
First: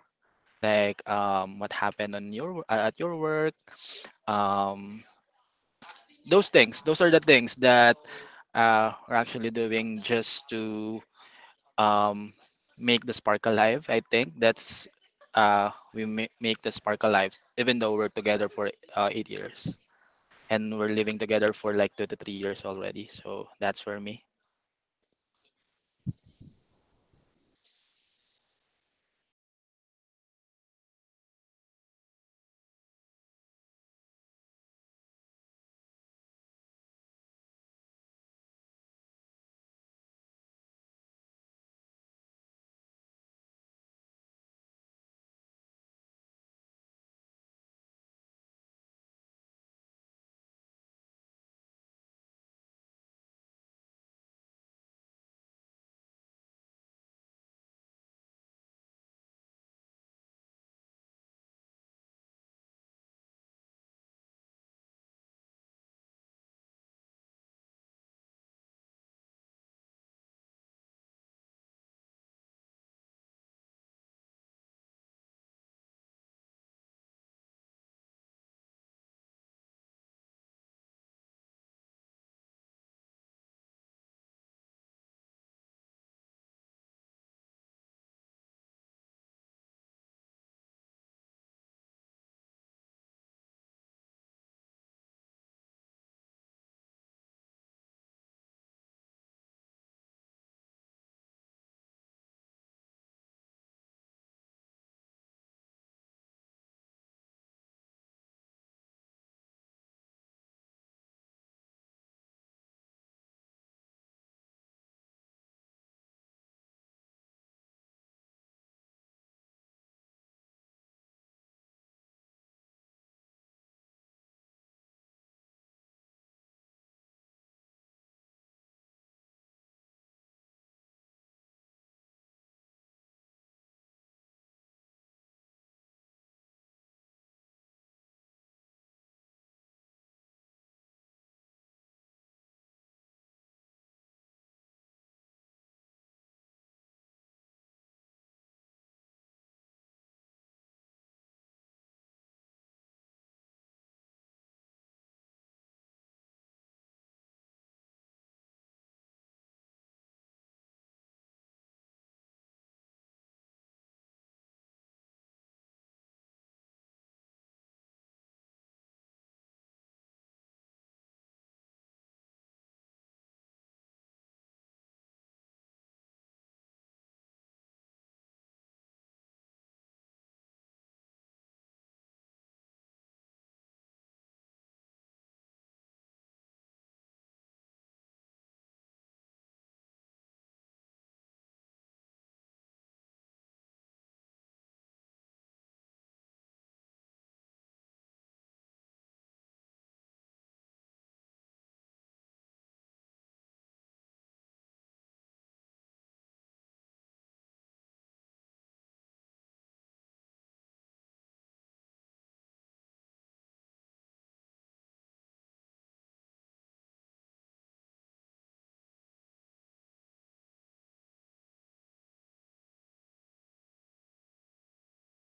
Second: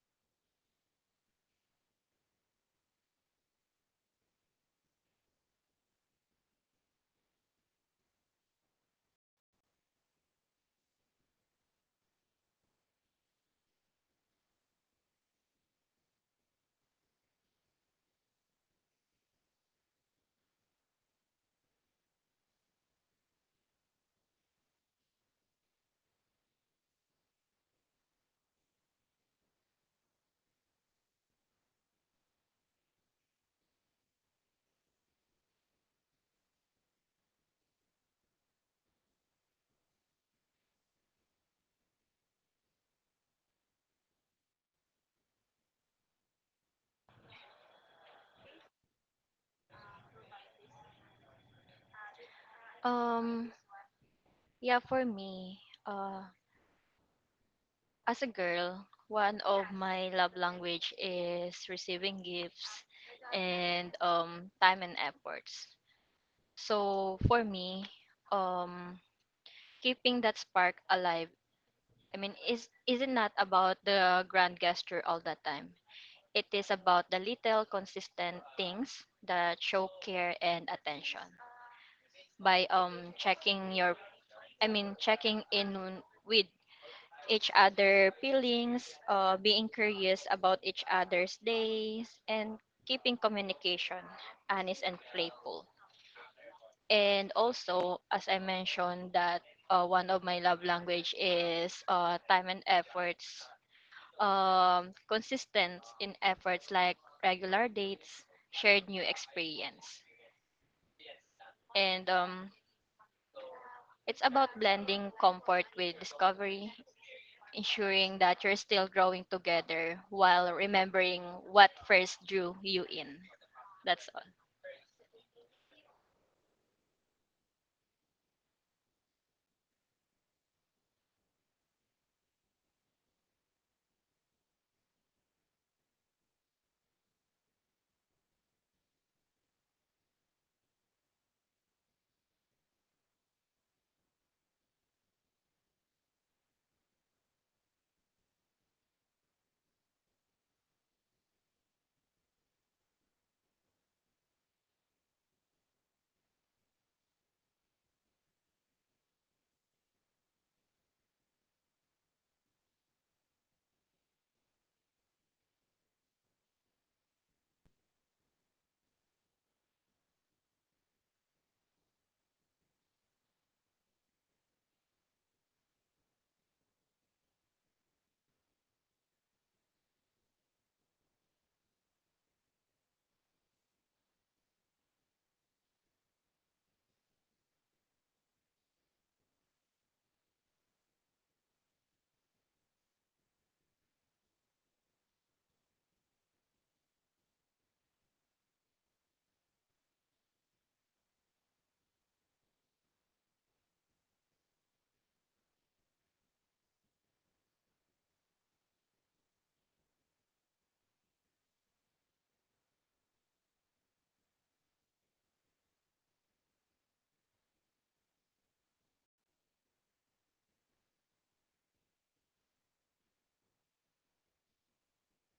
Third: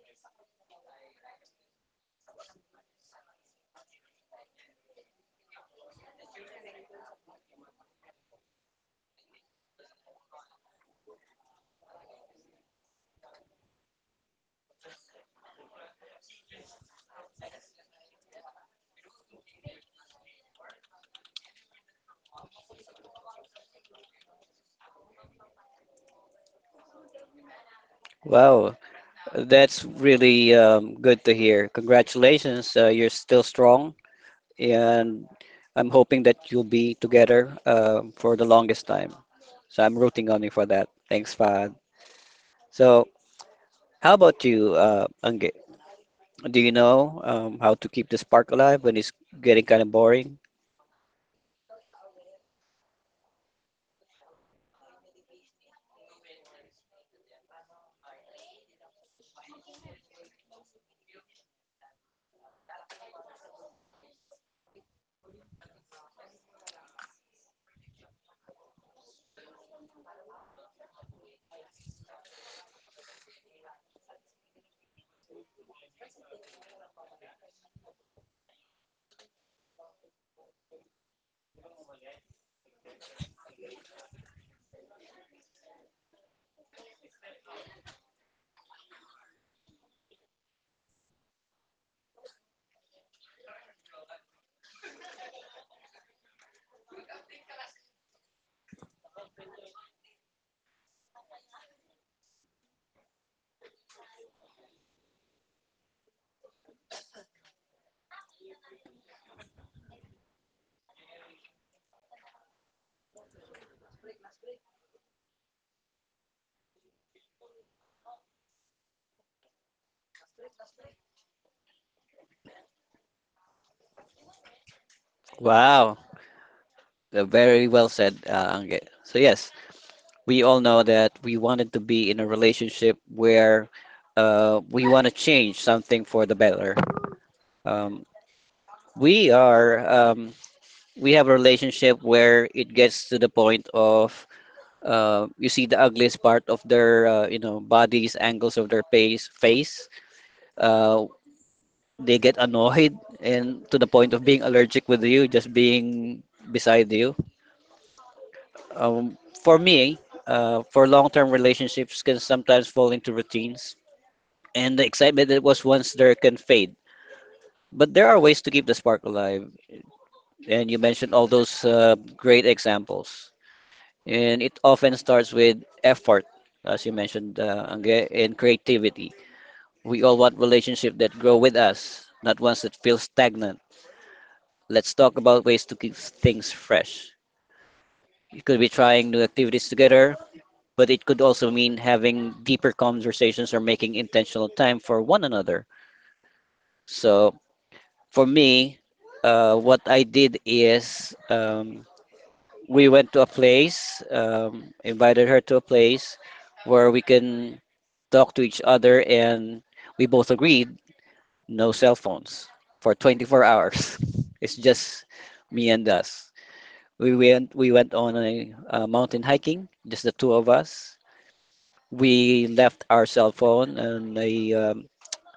like what happened on your at your work. Um, those things. Those are the things that we're actually doing just to um, make the spark alive. I think that's make the spark alive, even though we're together for 8 years and we're living together for like 2 to 3 years already. So that's for me. Wow, that's really good to hear. Congratulations, you're still strong, and I'm hoping that you'll be together for the longest time. So I'm rooting on you for that. Thanks, Fahad. So, how about you, Angge? Do you know how to keep the spark alive when it's getting kind of boring? Um, yeah, for me, as a girl, one of my love language is receiving gifts and time and efforts. So for me, um, keeping that spark alive, I mean, is it not about the grand gesture all the time? It is about the little consistent things that show care and attention by checking your I mean, checking in with each other feelings, being curious about each other's days, and keeping communication honest and playful. And also, as I mentioned, that one of my love language is time and efforts, consistent in efforts like regular dates, shared new experience, and it's about blending comfort with discovery, ensuring that you're still growing together while remembering what first drew you in. That's all. Wow, very well said, Angge. So, yes, we all know that we wanted to be in a relationship where we want to change something for the better. Um, we are um, we have a relationship where it gets to the point of you see the ugliest part of their, you know, bodies, angles of their face. Uh, they get annoyed and to the point of being allergic with you, just being beside you. Um, for me, for long-term relationships can sometimes fall into routines and the excitement that was once there can fade. But there are ways to keep the spark alive, and you mentioned all those great examples. And it often starts with effort, as you mentioned, Angge, and creativity. We all want relationships that grow with us, not ones that feel stagnant. Let's talk about ways to keep things fresh. It could be trying new activities together, but it could also mean having deeper conversations or making intentional time for one another. So for me, what I did is, we went to a place, invited her to a place where we can talk to each other, and we both agreed no cell phones for 24 hours. It's just me and us. We went on a, mountain hiking, just the two of us. We left our cell phone in a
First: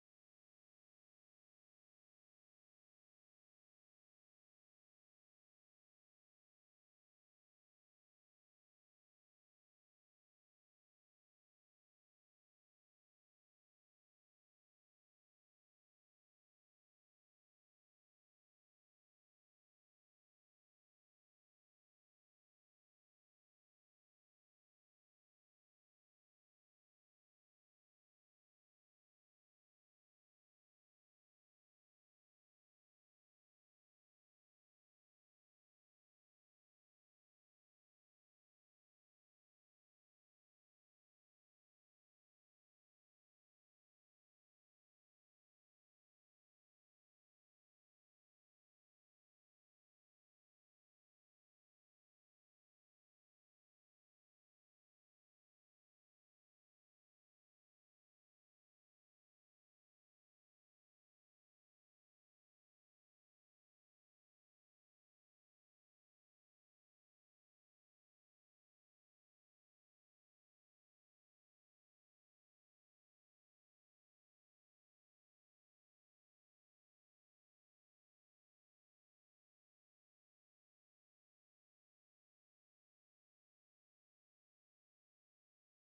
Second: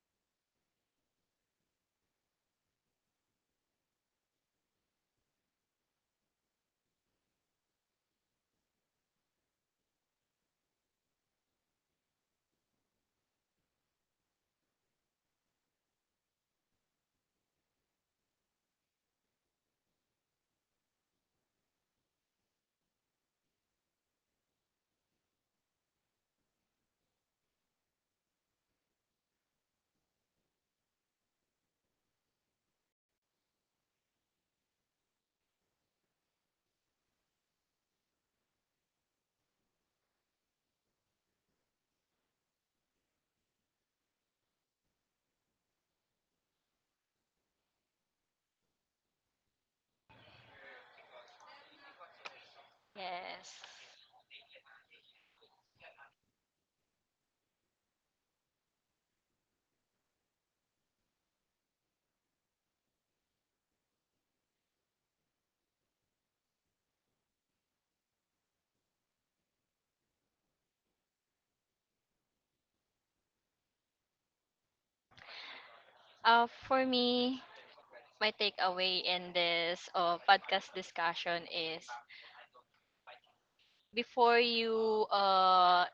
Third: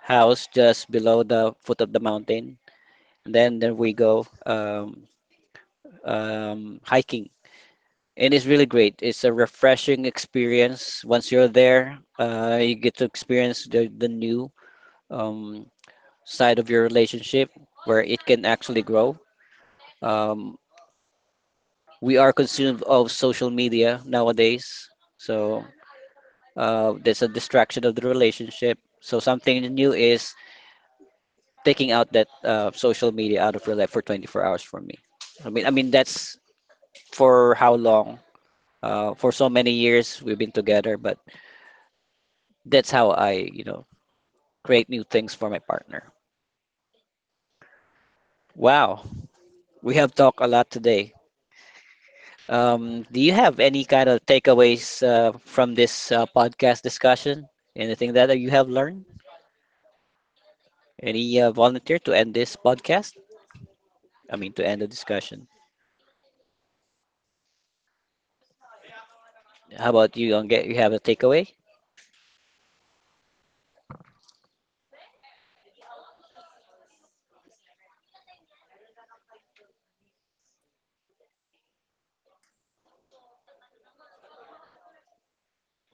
house just below the foot of the mountain. And then there we go. Hiking. And it's really great. It's a refreshing experience. Once you're there, you get to experience the new um, side of your relationship where it can actually grow. Um, we are consumed of social media nowadays. So there's a distraction of the relationship. So something new is taking out that social media out of your life for 24 hours for me. I mean that's for how long? For so many years we've been together, but that's how I, you know, create new things for my partner. Wow, we have talked a lot today. Do you Yes. have any kind of takeaways from this podcast discussion? Anything that you have learned? Any volunteer to end this podcast? I mean, to end the discussion. How about you, Angge? You have a takeaway? For me, my takeaway in this podcast discussion is before you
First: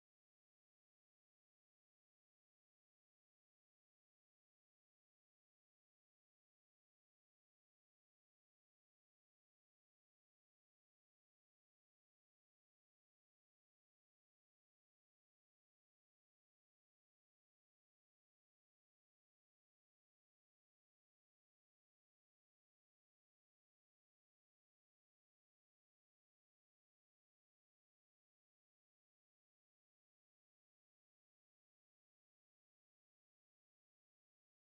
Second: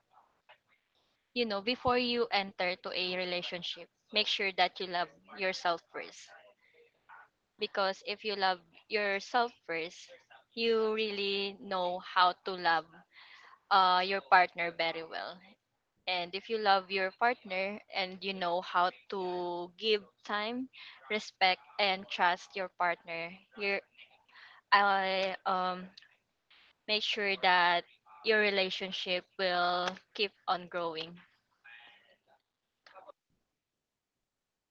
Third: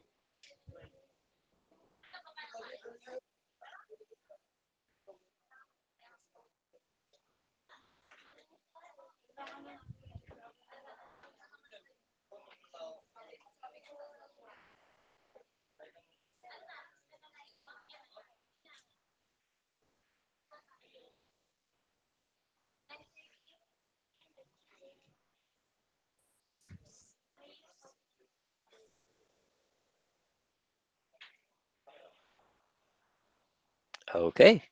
you know before you enter to a relationship, make sure that you love yourself first. Because if you love yourself first, you really know how to love your partner very well. And if you love your partner and you know how to give time, respect, and trust your partner, you I make sure that your relationship will keep on growing. Okay,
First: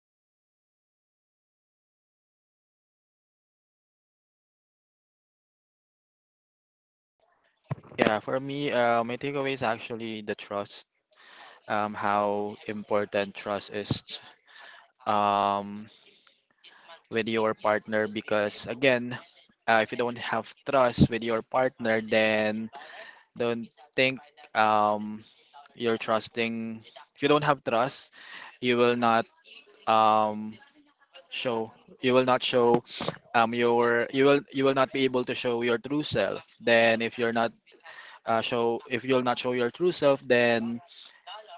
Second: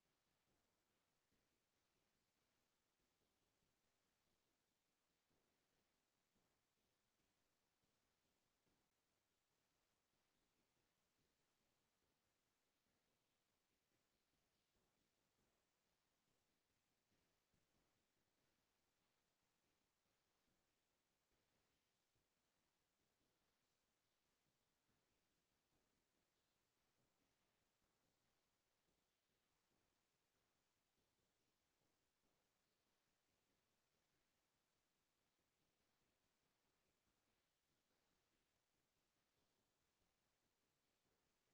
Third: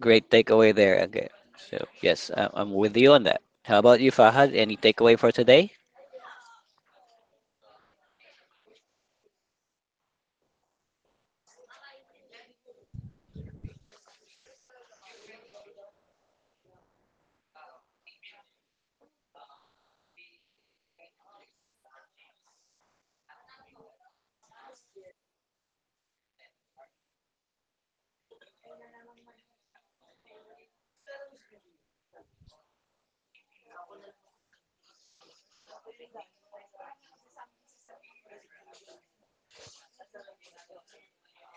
great takeaway there, Angge. So, yes, I'm with you on that. How about you, Fahad? Any takeaway for today? Yeah, for me, my takeaway is actually the trust. How important trust is um, with your partner, because again, if you don't have trust with your partner, then don't think um you're trusting. If you don't have trust, you will not um show. You will not show you will not be able to show your true self. Then if you're not, show if you'll not show your true self, then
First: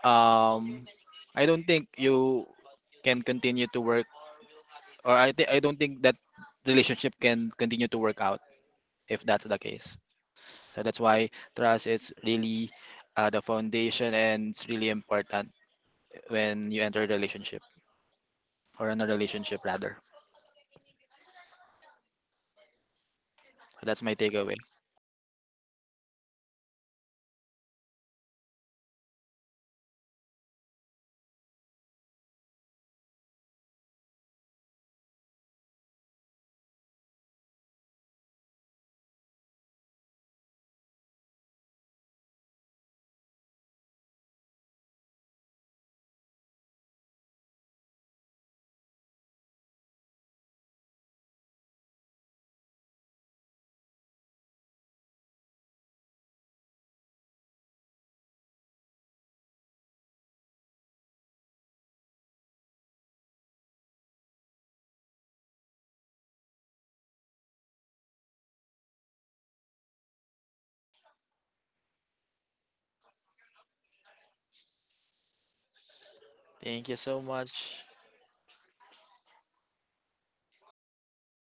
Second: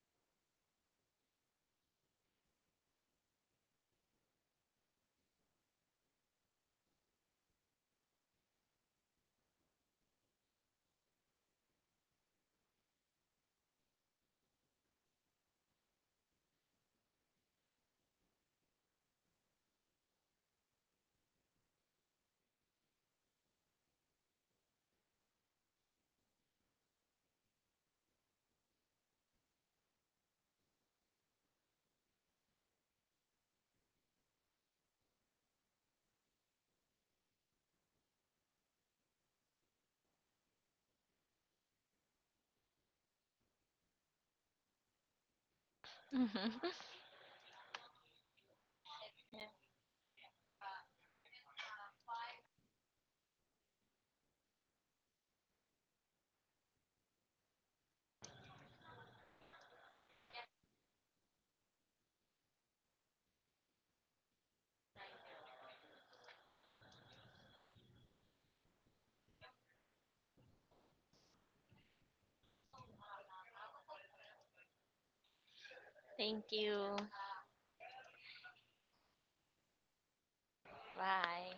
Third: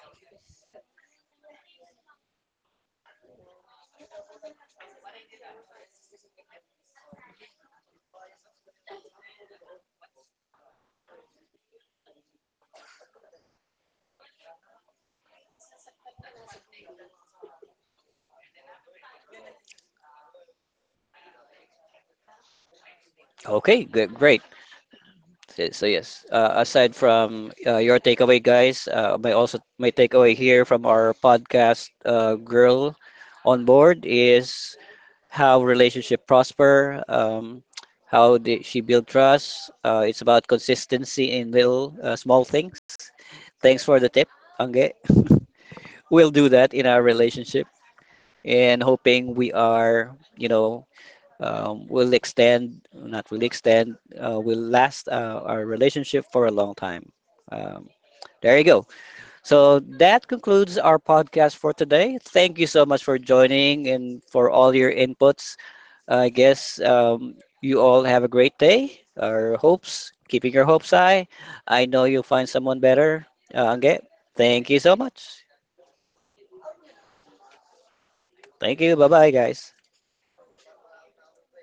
um I don't think you can continue to work, or I think I don't think that relationship can continue to work out if that's the case. So that's why trust is really the foundation, and it's really important when you enter a relationship, or in a relationship rather. Okay, So that's good, my great. takeaway. So, so yes, aside from your takeaway, guys, my also my takeaway here from our podcast, girl on board, is how relationship prosper, how did she build trust. It's about consistency in little small things. Thanks for the tip, Angge. We'll do that in our relationship and hoping we are, you know, will extend, not really extend, will last our relationship for a long time. Um, there you go. So that concludes our podcast for today. Thank you so much for joining and for all your inputs. I guess you all have a great day. Our hopes, keeping your hopes high. I know you'll find someone better. Okay. Thank you so much. Thank Thank you. you so much, Thank you. Bye bye, guys. Bye.